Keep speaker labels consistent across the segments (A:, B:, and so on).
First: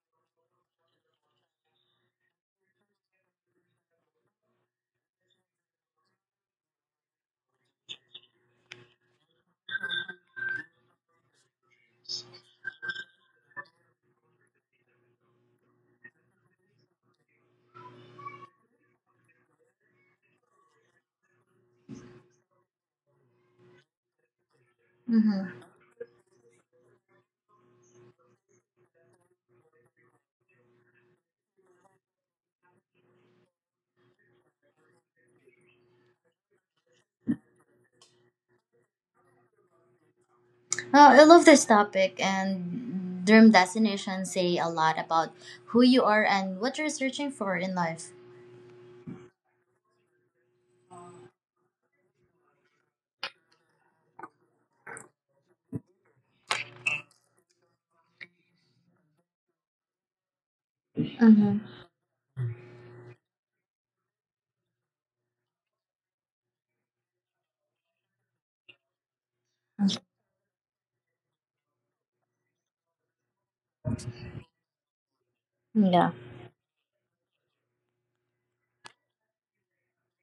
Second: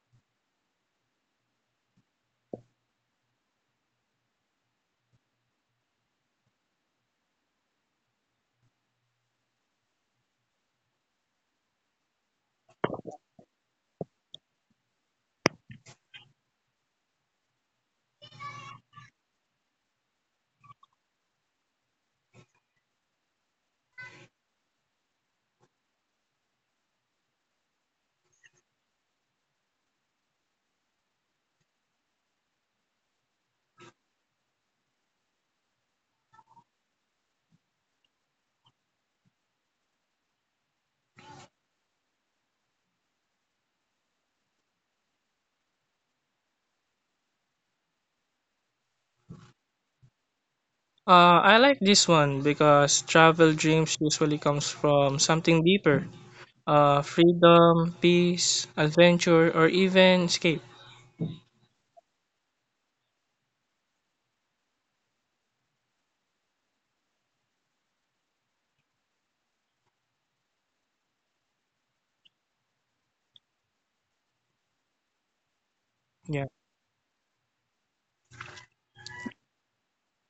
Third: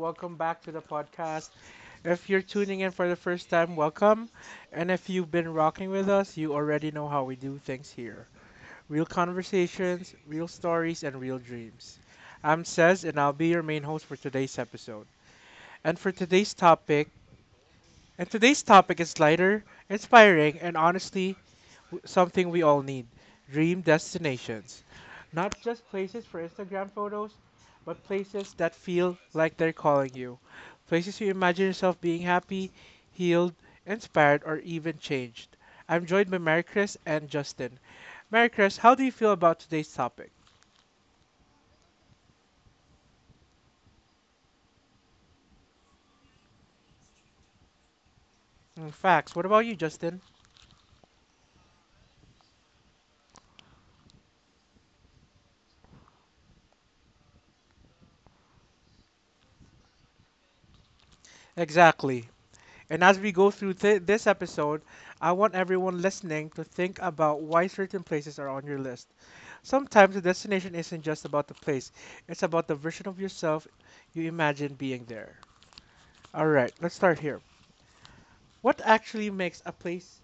A: Welcome back to the podcast. If you're tuning in for the first time, welcome. And if you've been rocking with us, you already know how we do things here real conversations, real stories, and real dreams. I'm Cez, and I'll be your main host for today's episode. And for today's topic, and today's topic is lighter, inspiring, and honestly something we all need dream destinations.
B: Mm-hmm.
A: Not just places for Instagram photos, but places that feel like they're calling you. Places you imagine yourself being happy, healed, inspired, or even changed. I'm joined by Mary Chris and Justin. Mary Chris, how do you feel about today's topic?
B: Well, I love this topic, and dream destinations say a lot about who you are and what you're searching for in life.
A: Mm, facts. What about you, Justin?
C: I like this one because travel dreams usually comes from something deeper. Freedom, peace, adventure, or even escape.
B: Mm-hmm.
A: Exactly. And as we go through this episode, I want everyone listening to think about why certain places are on your list. Sometimes the destination isn't just about the place, it's about the version of yourself you imagine being there.
B: Yeah.
C: Yeah.
A: Alright, let's start here. What actually makes a place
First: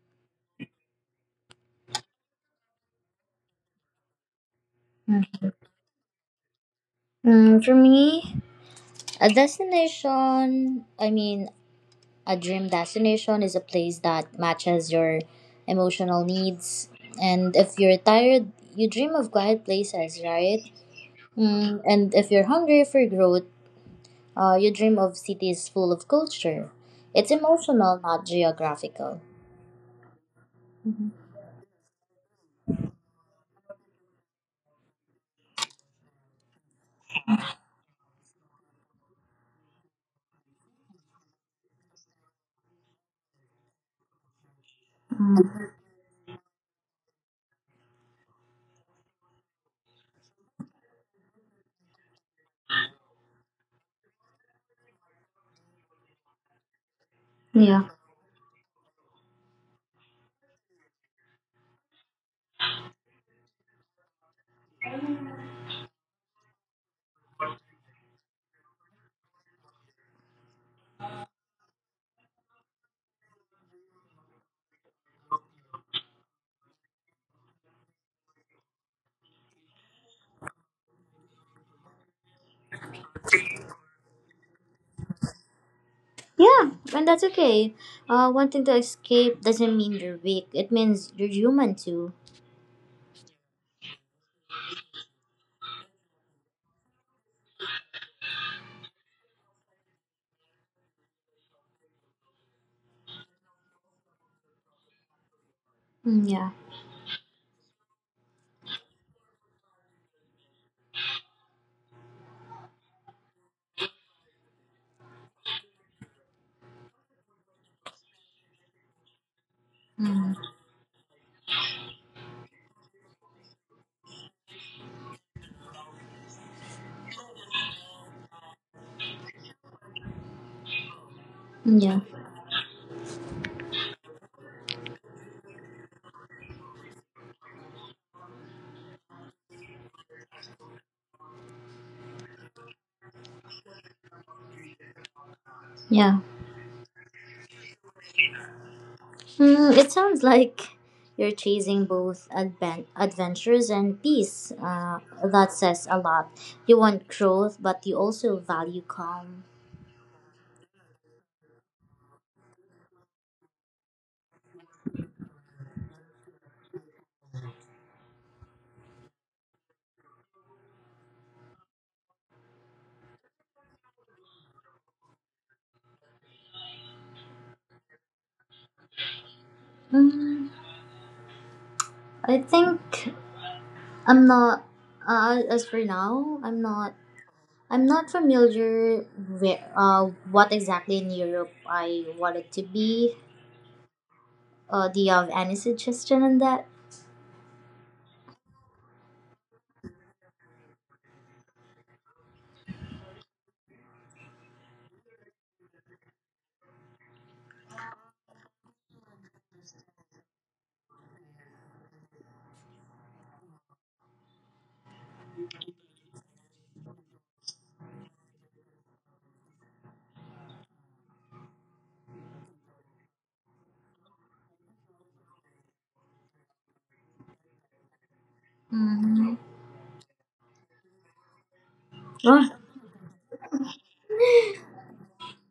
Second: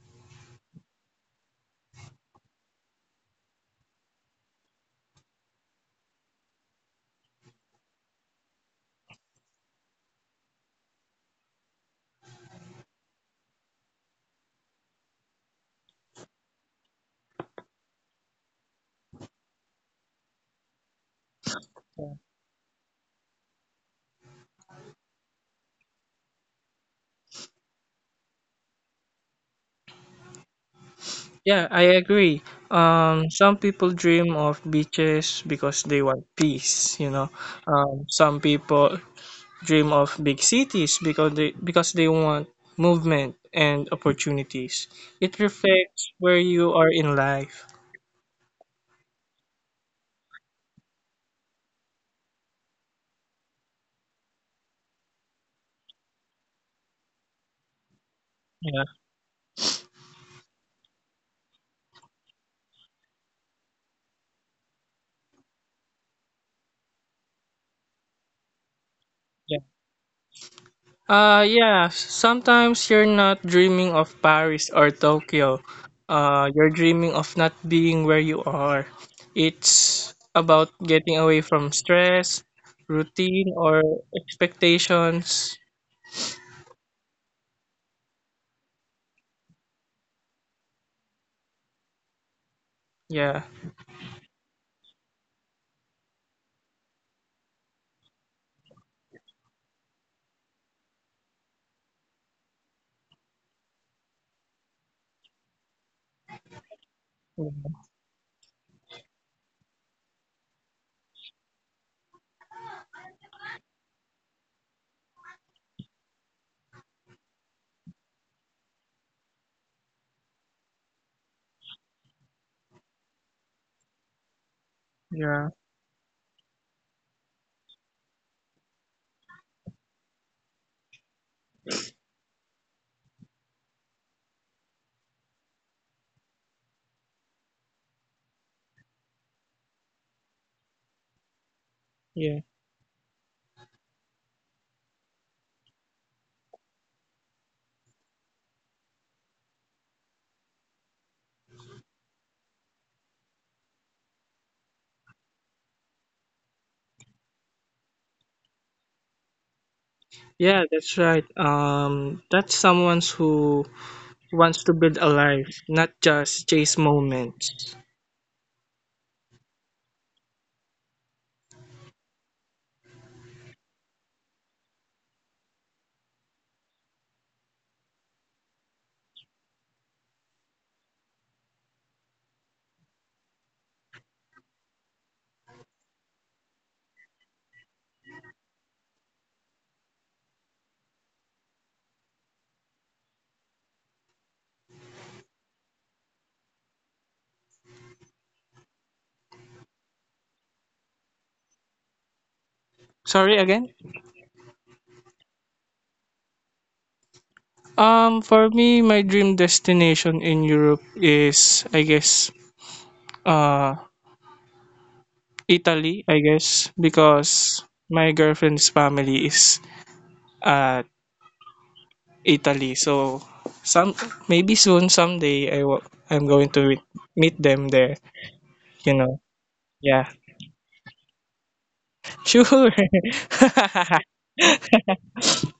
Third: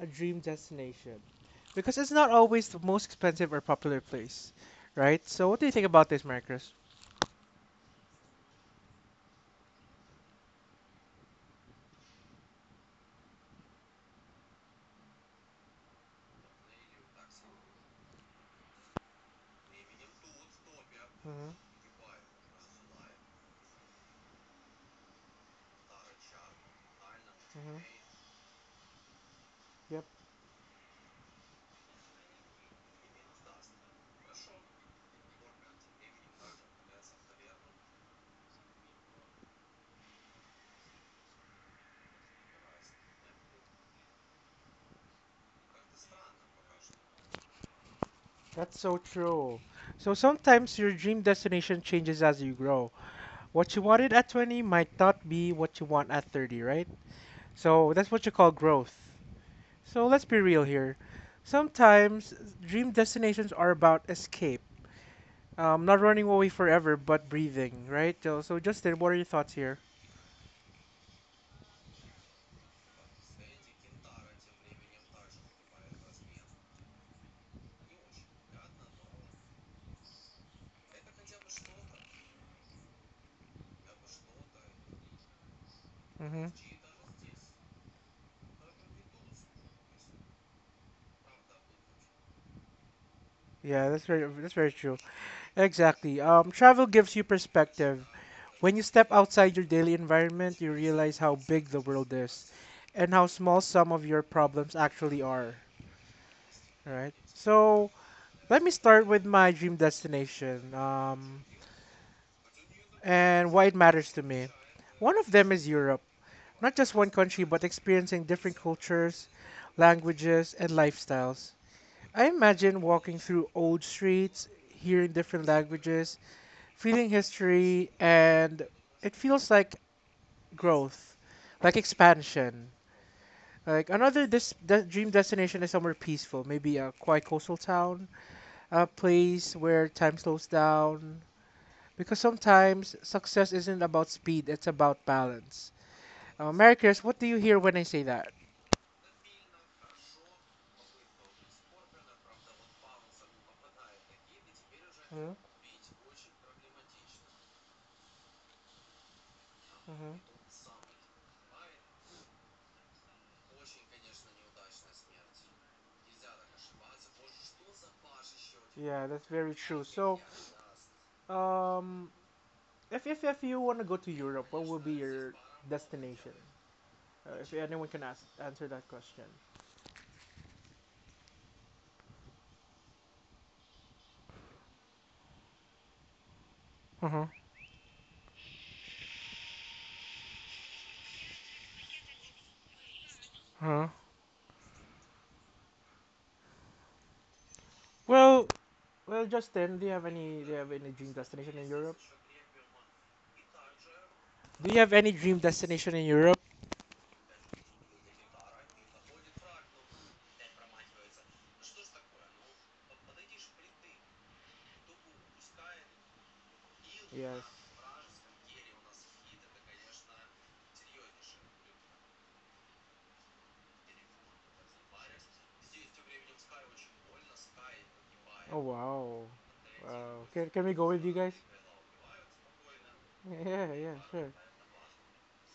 A: a dream destination? Because it's not always the most expensive or popular place, right? So,
B: Mhm.
A: what do you think about this, Marcus?
B: For me, a destination, I mean, a dream destination is a place that matches your emotional needs. And if you're tired, you dream of quiet places, right?
A: Mm-hmm.
B: And if you're hungry for growth, you dream of cities full of culture. It's emotional,
A: Mm-hmm.
B: not geographical.
A: Yep,
C: Yeah, I agree. Some people dream of beaches because they want peace. Some people dream of big cities because they want movement and opportunities. It reflects where you are in life.
A: that's so true. So, sometimes your dream destination changes as you grow. What you wanted at 20 might not be what you want at 30, right?
B: Yeah.
A: So, that's what you call
C: Yeah.
A: growth. So let's be real here. Sometimes dream destinations are about escape, not running away forever, but breathing, right? So, Justin, what are your thoughts
C: Yeah.
A: here?
C: Yeah, sometimes you're not dreaming of Paris or Tokyo. You're dreaming of not being where you are. It's about getting away from stress, routine, or expectations.
A: Hmm.
B: Yeah, and that's okay. Wanting to escape doesn't mean you're weak. It means you're human too.
C: Yeah,
A: Yeah, that's very true. Exactly. Travel gives you perspective. When you step outside your daily environment, you realize how big the world is, and how small some of your problems actually are.
B: Yeah.
A: Right. So let me start with my dream destination, and why it matters to me. One of them is Europe, not just one country, but experiencing different cultures,
B: Mm,
A: languages, and lifestyles. I imagine walking through old streets, hearing
C: yeah,
A: different languages, feeling history, and it feels like growth, like
B: yeah,
A: expansion. Like another dream destination is somewhere peaceful, maybe a quiet coastal town, a place where time slows down. Because
C: yeah.
A: sometimes success isn't about speed; it's about balance.
B: yeah.
A: Mary Chris, what do you hear when I say that?
B: It sounds like you're chasing both adventures and peace.
A: Hmm.
B: That says a lot. You want growth, but you also value calm.
C: Yeah, that's right. That's someone who wants to build a life, not just chase moments.
A: Yeah, that's very true. So, um, if you want to go to Europe, what will be your destination? If anyone can ask, answer that question.
B: Mm, I think I'm not. As for now,
A: Uh-huh.
B: I'm not familiar with what exactly in Europe I want it to be.
A: Uh-huh.
B: Do you have any suggestion on that?
A: Well, Well, Justin, do you have any dream destination in Europe?
C: Sorry again?
A: Do you have any dream destination in Europe?
C: For me, my dream destination in Europe is, I guess, uh Italy, I guess,
A: Yes.
C: because my girlfriend's family is at Italy. So some maybe soon someday I'm going to meet them there,
A: Oh
C: you know.
A: wow.
B: Mm-hmm.
C: Yeah.
A: Wow. Can we go with you guys?
B: Oh,
C: Sure.
A: Yeah, yeah,
C: It's
A: sure.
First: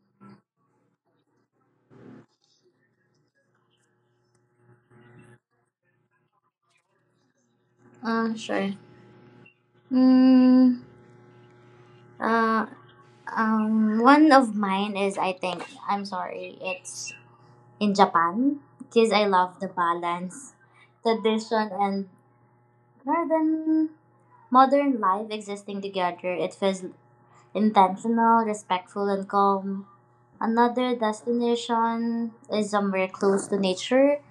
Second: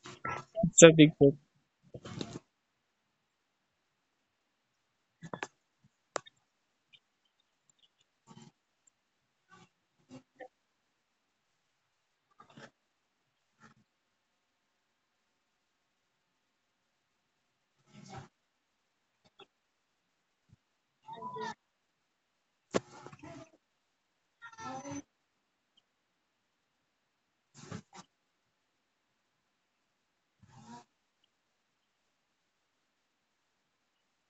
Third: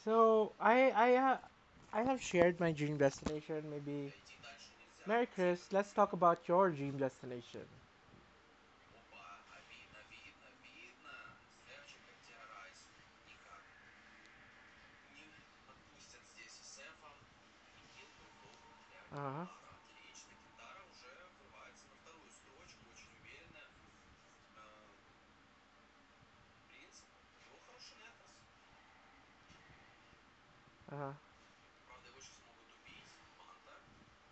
A: So I
C: a big
A: I
C: trip.
A: ha- I have shared my dream destination. Maybe Mary Chris, let's talk about your dream destination.
B: sure. Mm, uh, one of mine is I'm sorry. It's in Japan because I
A: Uh-huh.
B: love the balance, tradition, and modern modern life existing together. It feels intentional, respectful, and calm. Another
A: Uh-huh.
B: destination is somewhere close to nature,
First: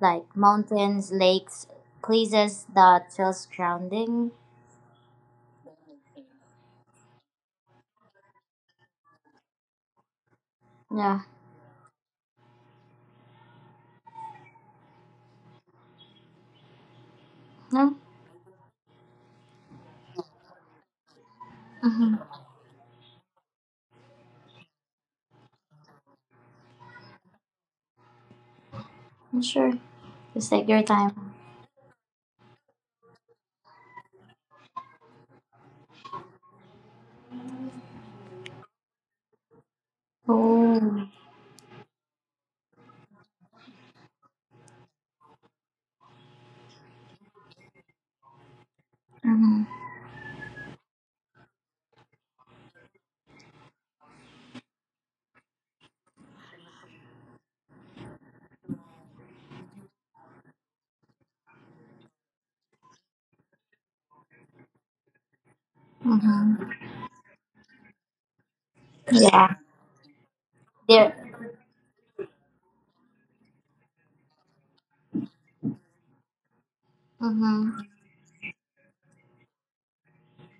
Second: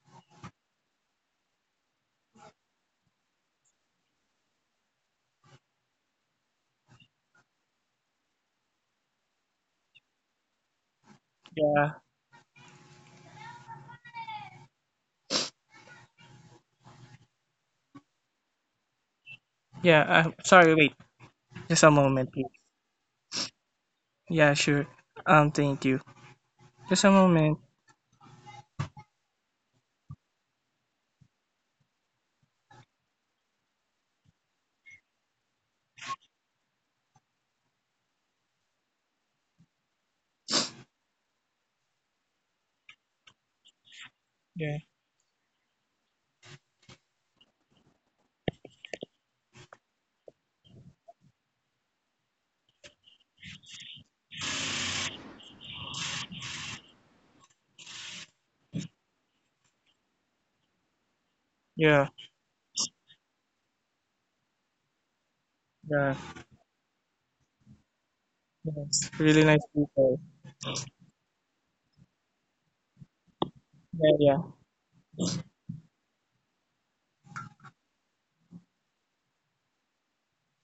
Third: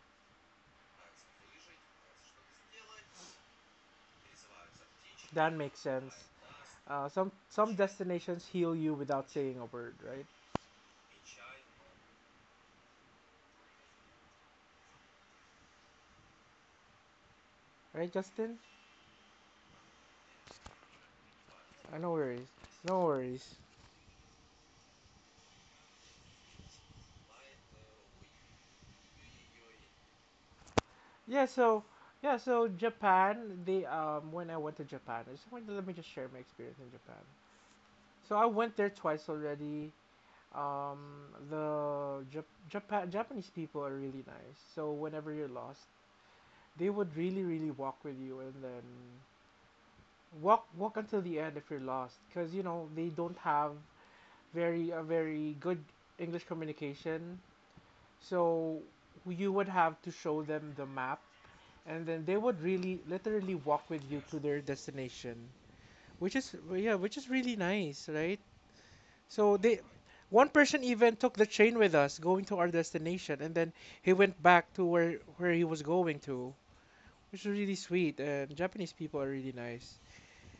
B: like mountains, lakes, places that feels grounding.
A: That makes sense. Some destinations heal you without saying a word, right?
B: Yeah.
C: Yeah.
B: No?
A: Right, Justin?
C: Yeah, I Sorry, wait. Just a
A: No
B: Mm-hmm.
C: moment,
A: worries.
C: please.
A: No worries.
C: Yeah, sure. Um, thank you. Just a moment.
B: Sure. Just take your time.
A: Yeah, so yeah, so Japan, they when I went to Japan, I just wanted to, let me just share my experience in Japan. So I went there twice already. Um
B: Oh.
A: the Jap- Japan Japanese people are really nice.
C: Yeah.
A: So whenever you're lost, they would really walk with you, and then
B: Mm-hmm.
A: walk until the end if you're lost, because you know they don't have very a very good English communication. So you would have to show them the map, and
C: Yeah.
A: then they would really literally walk with you to their destination,
C: Yeah.
A: which is
B: Mm-hmm.
A: yeah, which is really nice, right?
C: Yes. Really
B: Yeah.
A: So
C: nice
A: they
C: people.
A: one person even
B: There.
A: took the train with us going to our destination, and then
C: Yeah,
A: he went
C: yeah.
A: back to where he was going to, which is really
B: Mm-hmm.
A: sweet. And Japanese people are really nice.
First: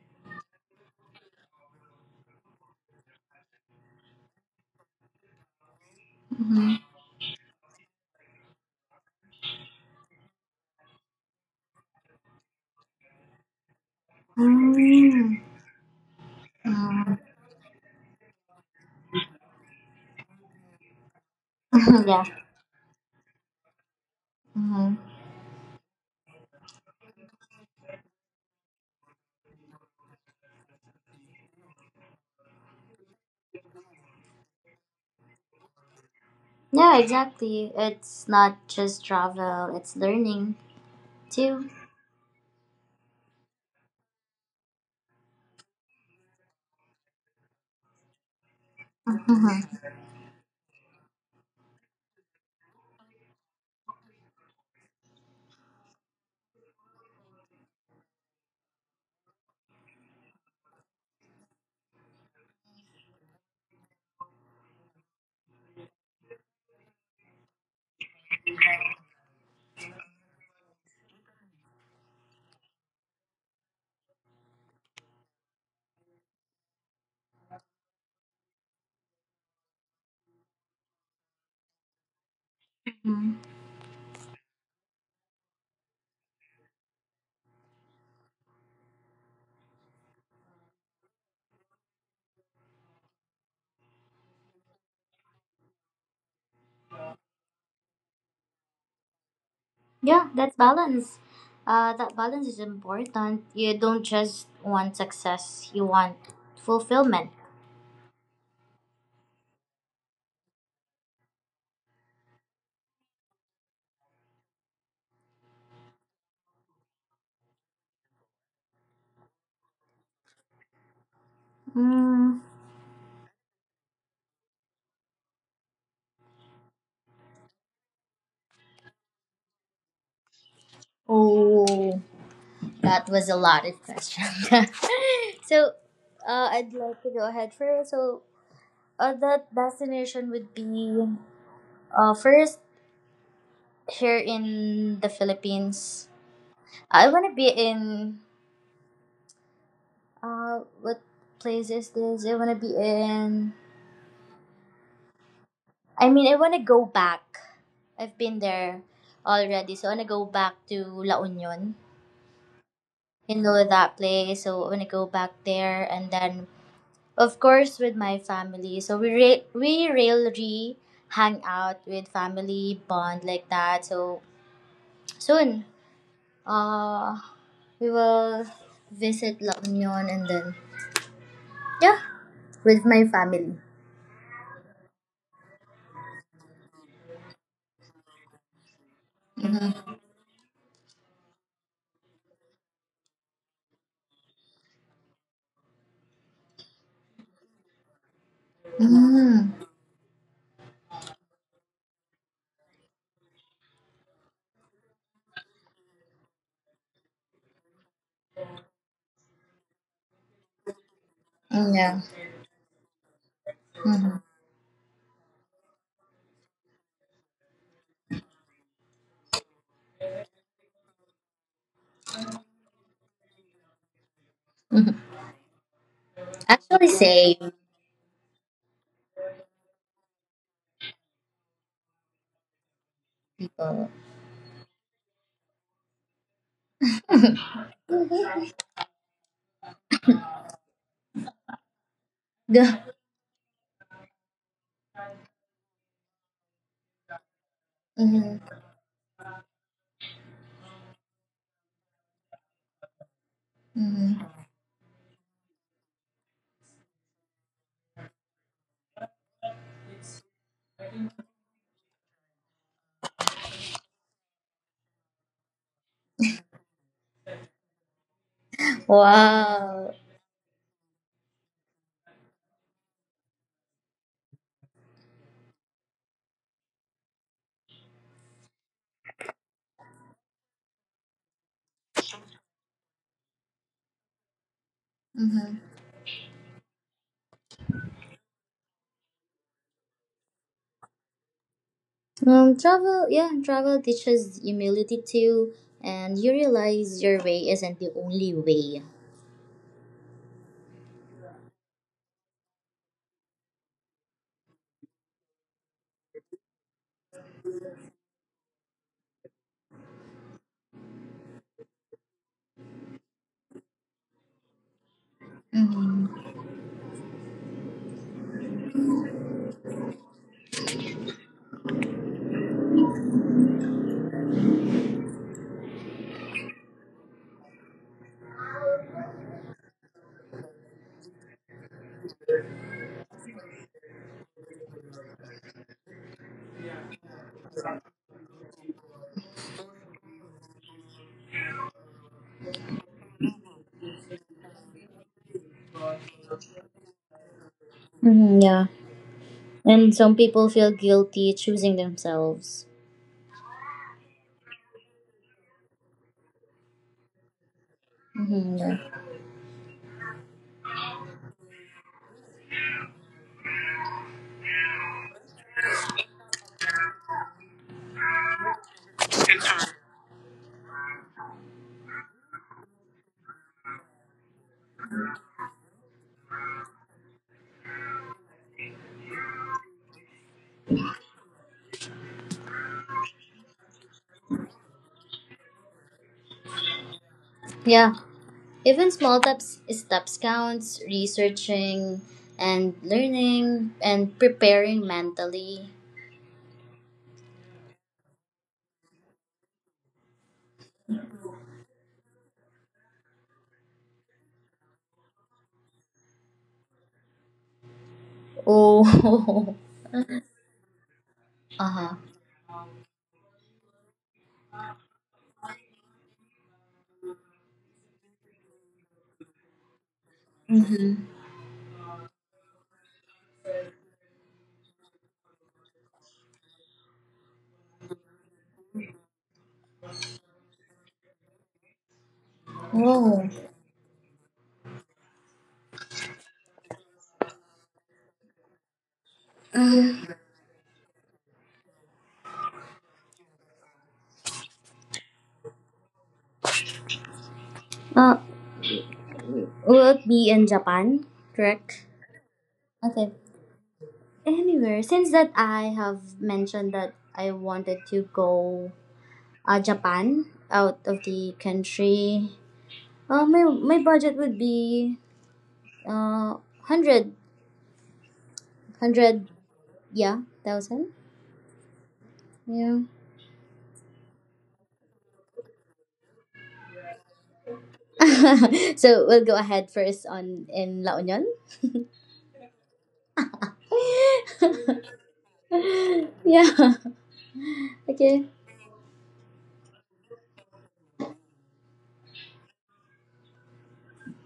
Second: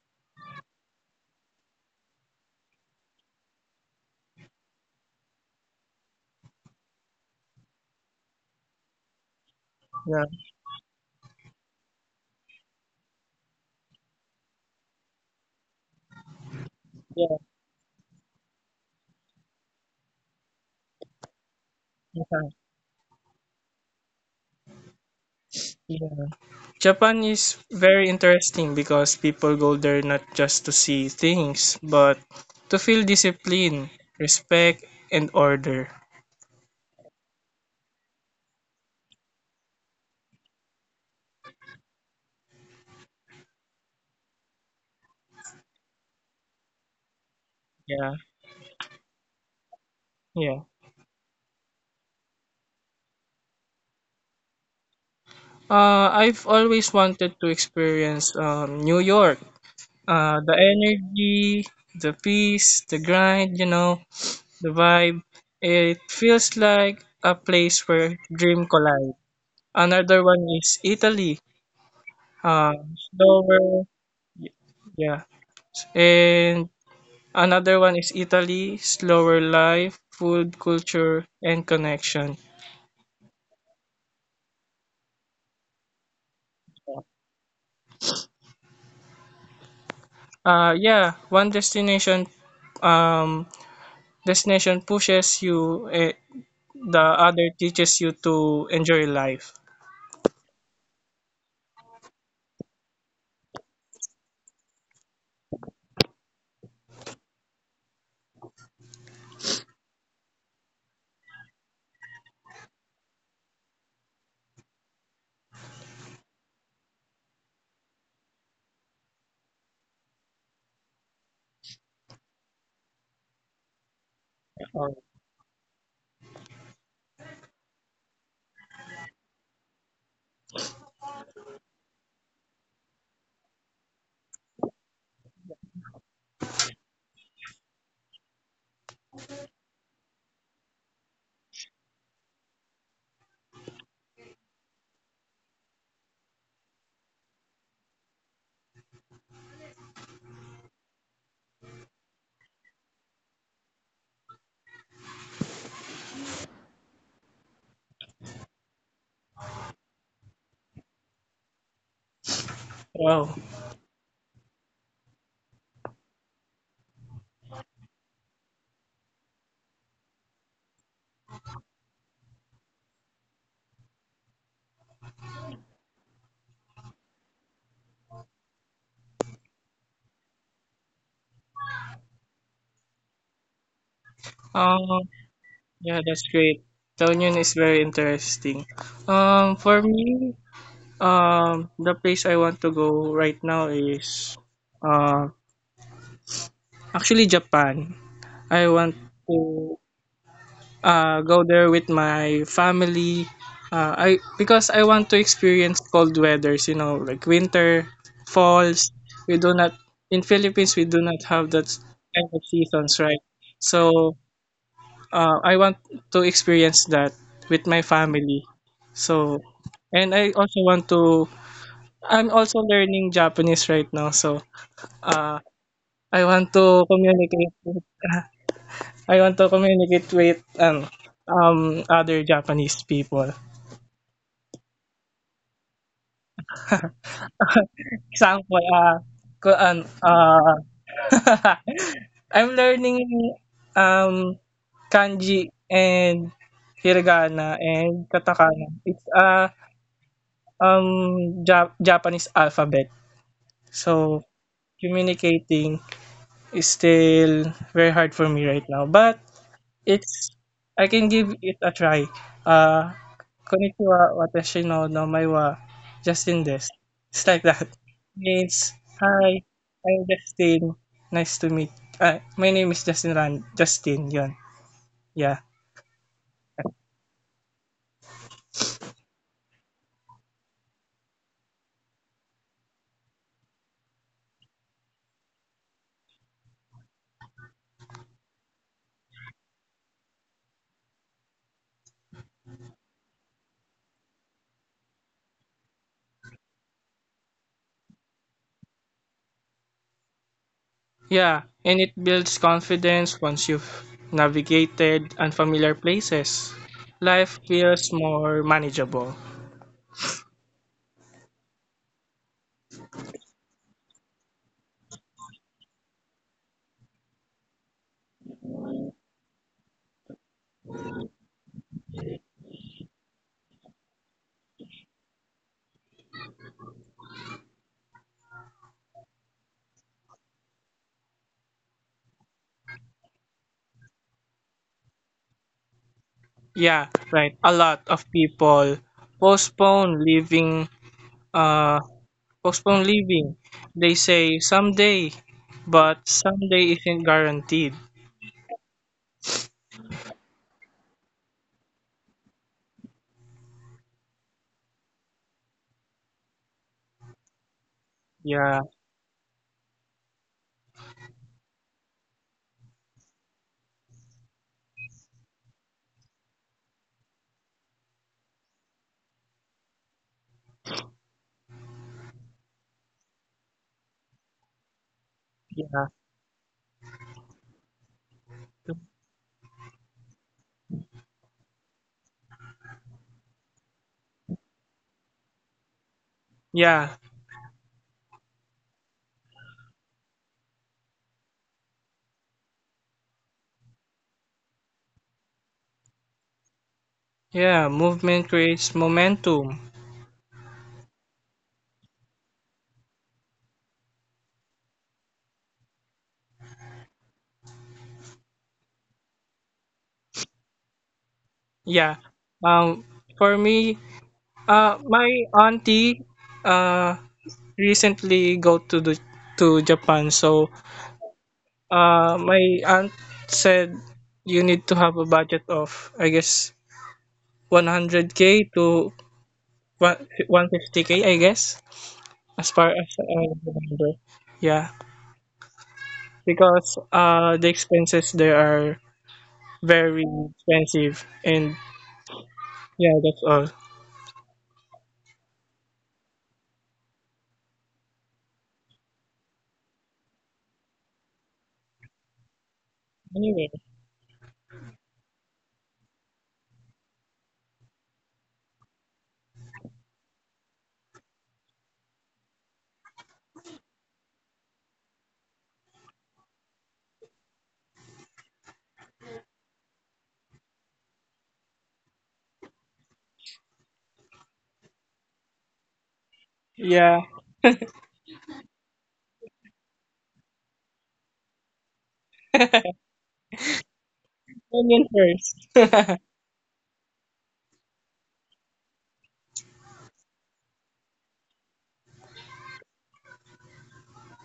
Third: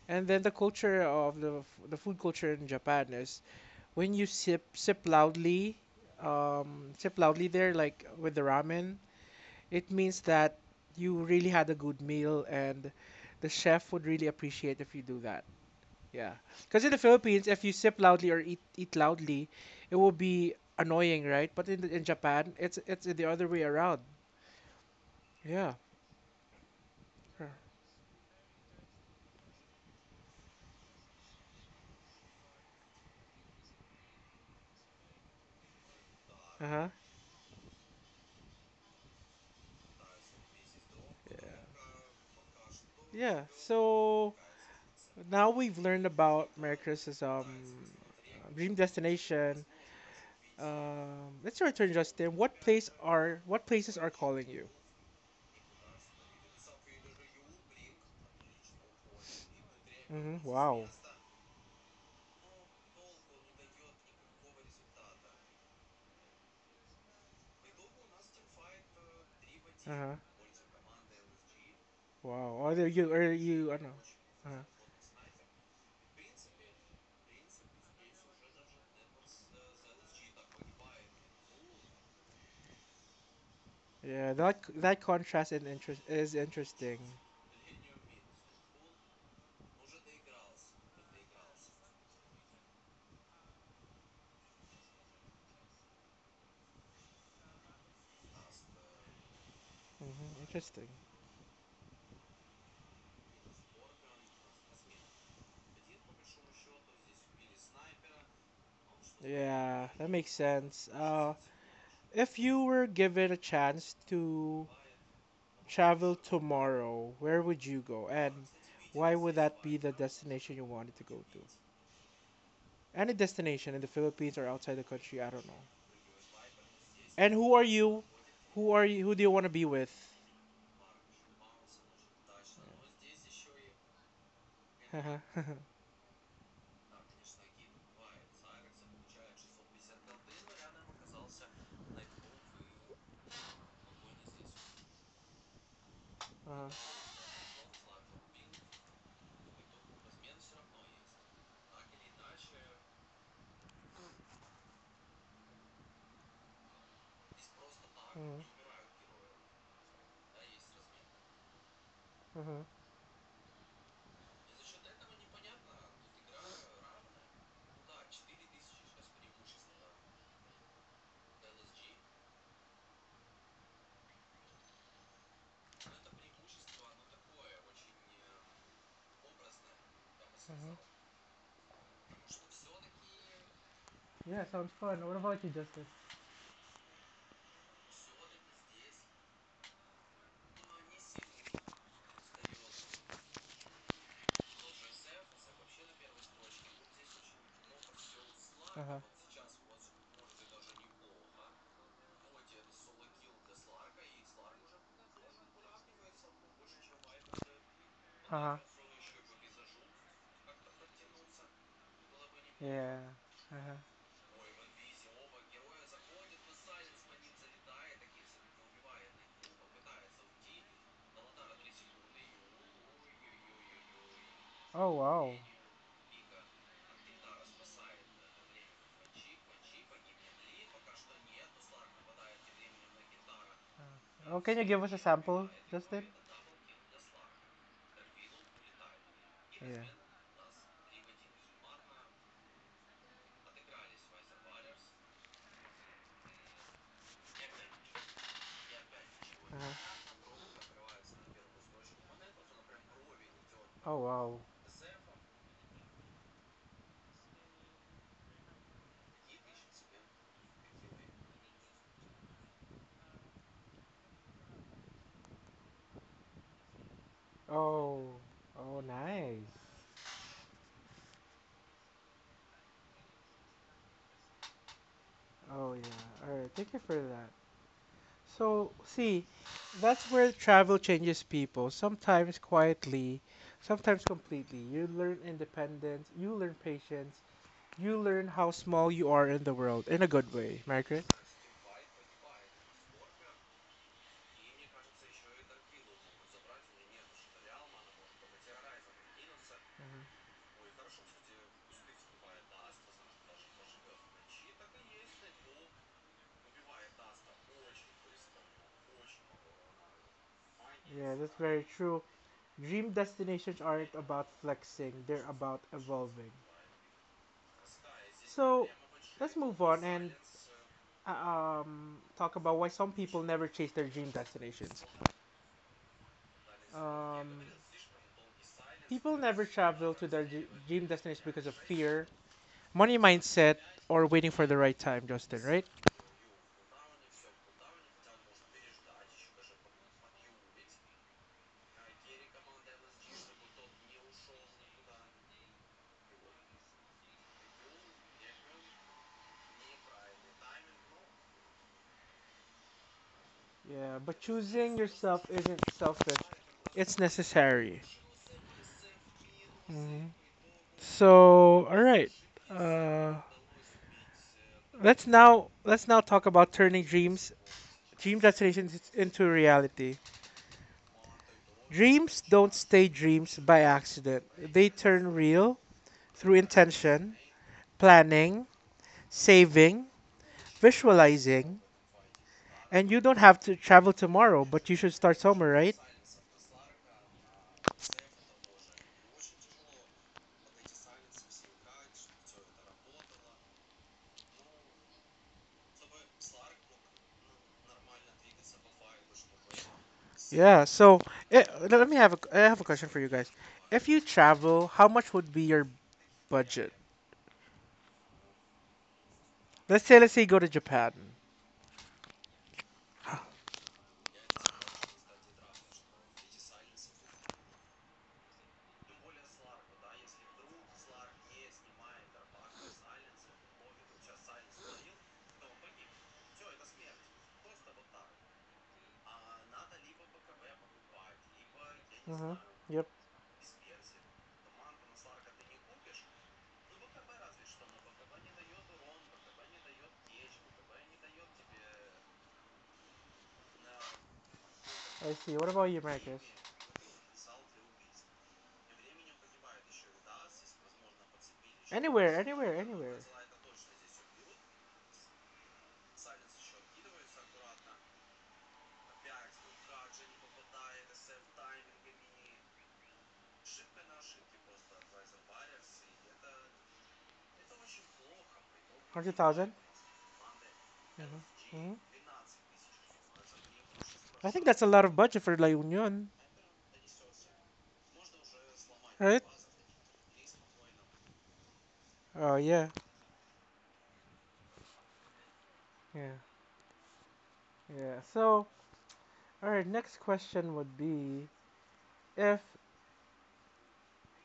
A: And then the food culture in Japan is, when you sip loudly,
B: Mm-hmm.
A: sip loudly there, like with the ramen, it means
C: Yeah.
A: that you really had a good meal, and the chef would really appreciate if you do
B: Mm-hmm.
A: that. Yeah, because in the
C: Yeah.
A: Philippines, if you sip loudly or eat loudly, it will be annoying, right? But in
B: yeah.
A: Japan, it's the other way around.
B: Mm-hmm.
A: Yeah.
C: Yeah. Japan is very interesting because people go there not just to see things, but to feel discipline, respect, and order.
A: Uh-huh.
B: Yeah, exactly. It's not just travel, it's learning too.
A: Yeah, so now we've learned about Merry Christmas,
C: Yeah,
A: dream destination.
C: yeah.
A: Us your turn, Justin. What places are calling you?
C: I've always wanted to experience New York.
A: Hmm.
C: The
A: Wow.
C: energy, the peace, the grind, you know, the vibe. It feels like a place where dream collide.
A: Uh-huh.
C: Another one is Italy.
A: Wow.
C: Uh,
A: Or you I
C: Slower,
A: know. Uh-huh.
C: yeah. And another one is Italy, slower life, food, culture, and connection.
B: Mm-hmm.
A: Yeah, that contrast and interest is interesting.
C: Yeah, one destination um, destination pushes you, eh, the other teaches you to enjoy life.
B: Yeah,
A: Hmm.
B: that's
A: Interesting.
B: balance. That balance is important. You don't just want success, you want fulfillment.
A: Yeah, that makes sense. If you were given a chance to travel tomorrow, where would you go, and why would that be the destination you wanted to go to?
B: Mm.
A: Any destination in the Philippines or outside the
C: Oh,
A: country, I don't know. And who are you? Who do you want to be with?
B: Oh, that was a lot of questions.
A: uh-huh.
B: so, I'd like to go ahead first. So, that destination would be first, here in the Philippines.
A: Uh-huh.
B: I want to be in what place is this? I want to go back. I've been there already. So I wanna go back to La Union.
A: Uh-huh.
C: wow.
B: You know that place. So I wanna go back there and then of course with my family. So we really hang out with family bond like that. So soon uh we will visit La Union and then
A: Uh-huh.
B: yeah, with my family.
A: Yeah, sounds fun.
C: Um,
A: What about you, Justice?
C: yeah, that's great. The Union is very interesting. For
B: Mm-hmm.
C: me, the place I want to go right now is uh, actually Japan. I want
A: Uh-huh.
C: to
B: Mm-hmm.
C: go there with my family. I because I want to experience cold weathers, you know, like winter,
A: Uh-huh.
C: falls. We do not in Philippines we do not have that
B: Yeah.
C: kind of
A: Yeah.
C: seasons, right?
A: Uh-huh.
B: Mm-hmm.
C: So I want to experience that with my family. So and I also want to. I'm also learning Japanese right now, so
A: Oh wow.
C: uh, I want
B: Actually
C: to
B: same.
C: communicate with I want to communicate with other Japanese people.
A: Oh, can you give us a sample, Justin?
C: Example, uh, ko,
A: Yeah.
C: an- uh, I'm learning um kanji and hiragana and
B: mm-hmm.
C: katakana. It's a
A: Uh-huh.
C: Japanese alphabet.
A: Oh
B: Mm-hmm.
C: So
A: wow.
C: communicating is still very hard for me right now, but it's I can give it a try. Uh, Konnichiwa, watashi no namae wa Justin desu. It's like that.
A: Oh.
C: Means,
A: Oh nice.
C: hi,
B: Wow.
C: I'm Justin. Nice to meet. My name is Justin Ran. Justin, yon. Yeah.
A: Oh yeah. Alright, thank you for that. So see, that's where travel changes people, sometimes quietly, sometimes completely. You learn
B: Mm-hmm.
A: independence, you learn patience, you learn how small you are in the world, in a good way, Margaret.
B: Travel, yeah, travel teaches humility too, and you realize your way isn't the only way.
C: Yeah, and it builds confidence once you've navigated unfamiliar places. Life feels more manageable.
A: Yeah, that's very true. Dream destinations aren't about flexing, they're about
B: Mm-hmm.
A: evolving. So, let's move on and talk about why some people never chase their dream destinations. Um, people never travel to their dream destinations because of fear, money mindset, or waiting for the right time, Justin, right?
C: Yeah, right. A lot of people postpone leaving uh, postpone leaving. They say someday, but someday isn't guaranteed.
B: Mm-hmm, yeah, and some people feel guilty choosing themselves.
A: Yeah, but choosing yourself isn't selfish. It's necessary.
B: Mm-hmm,
C: Yeah,
B: yeah.
A: Hmm. So, all right. Uh, let's now talk about turning dream destinations into reality. Dreams don't stay dreams by accident. They turn real
C: yeah,
A: through intention, planning, saving, visualizing, and you don't have to travel tomorrow, but you should start somewhere, right?
C: yeah,
B: Yeah, even steps counts, researching and learning and preparing mentally.
C: yeah. Movement creates momentum.
A: Yeah, so let me have a, I have a question for you guys. If you travel, how much would be your budget?
B: Oh,
A: Let's say you go to Japan.
B: uh huh.
C: Yeah. Um, for me, my auntie, uh, recently go to the to Japan. So,
B: Mm-hmm.
C: my aunt said you need to have a budget of I guess 100k to one 150k. I guess
A: Mm-hmm.
C: as far
A: Yep,
C: as
B: Oh.
C: I remember. Yeah, because the expenses there are very expensive, and yeah, that's all.
A: I see. What about you, Marcus?
B: Uh, will it be in Japan? Correct.
A: Anywhere, anywhere, anywhere.
B: Okay.
C: Anyway,
B: Anywhere, since that I have mentioned that I wanted to go, Japan, out of the country. My budget would be uh hundred
A: Hundred
B: hundred
A: thousand.
B: yeah, thousand.
A: Mm-hmm. Mm-hmm.
B: Yeah.
A: I think that's a lot of budget for La Union,
C: yeah,
B: so
A: right?
B: we'll go ahead first on in La Union.
A: Oh yeah.
C: opinion first.
A: Yeah,
B: yeah.
A: yeah.
B: Okay.
A: So, all right. Next question would be, if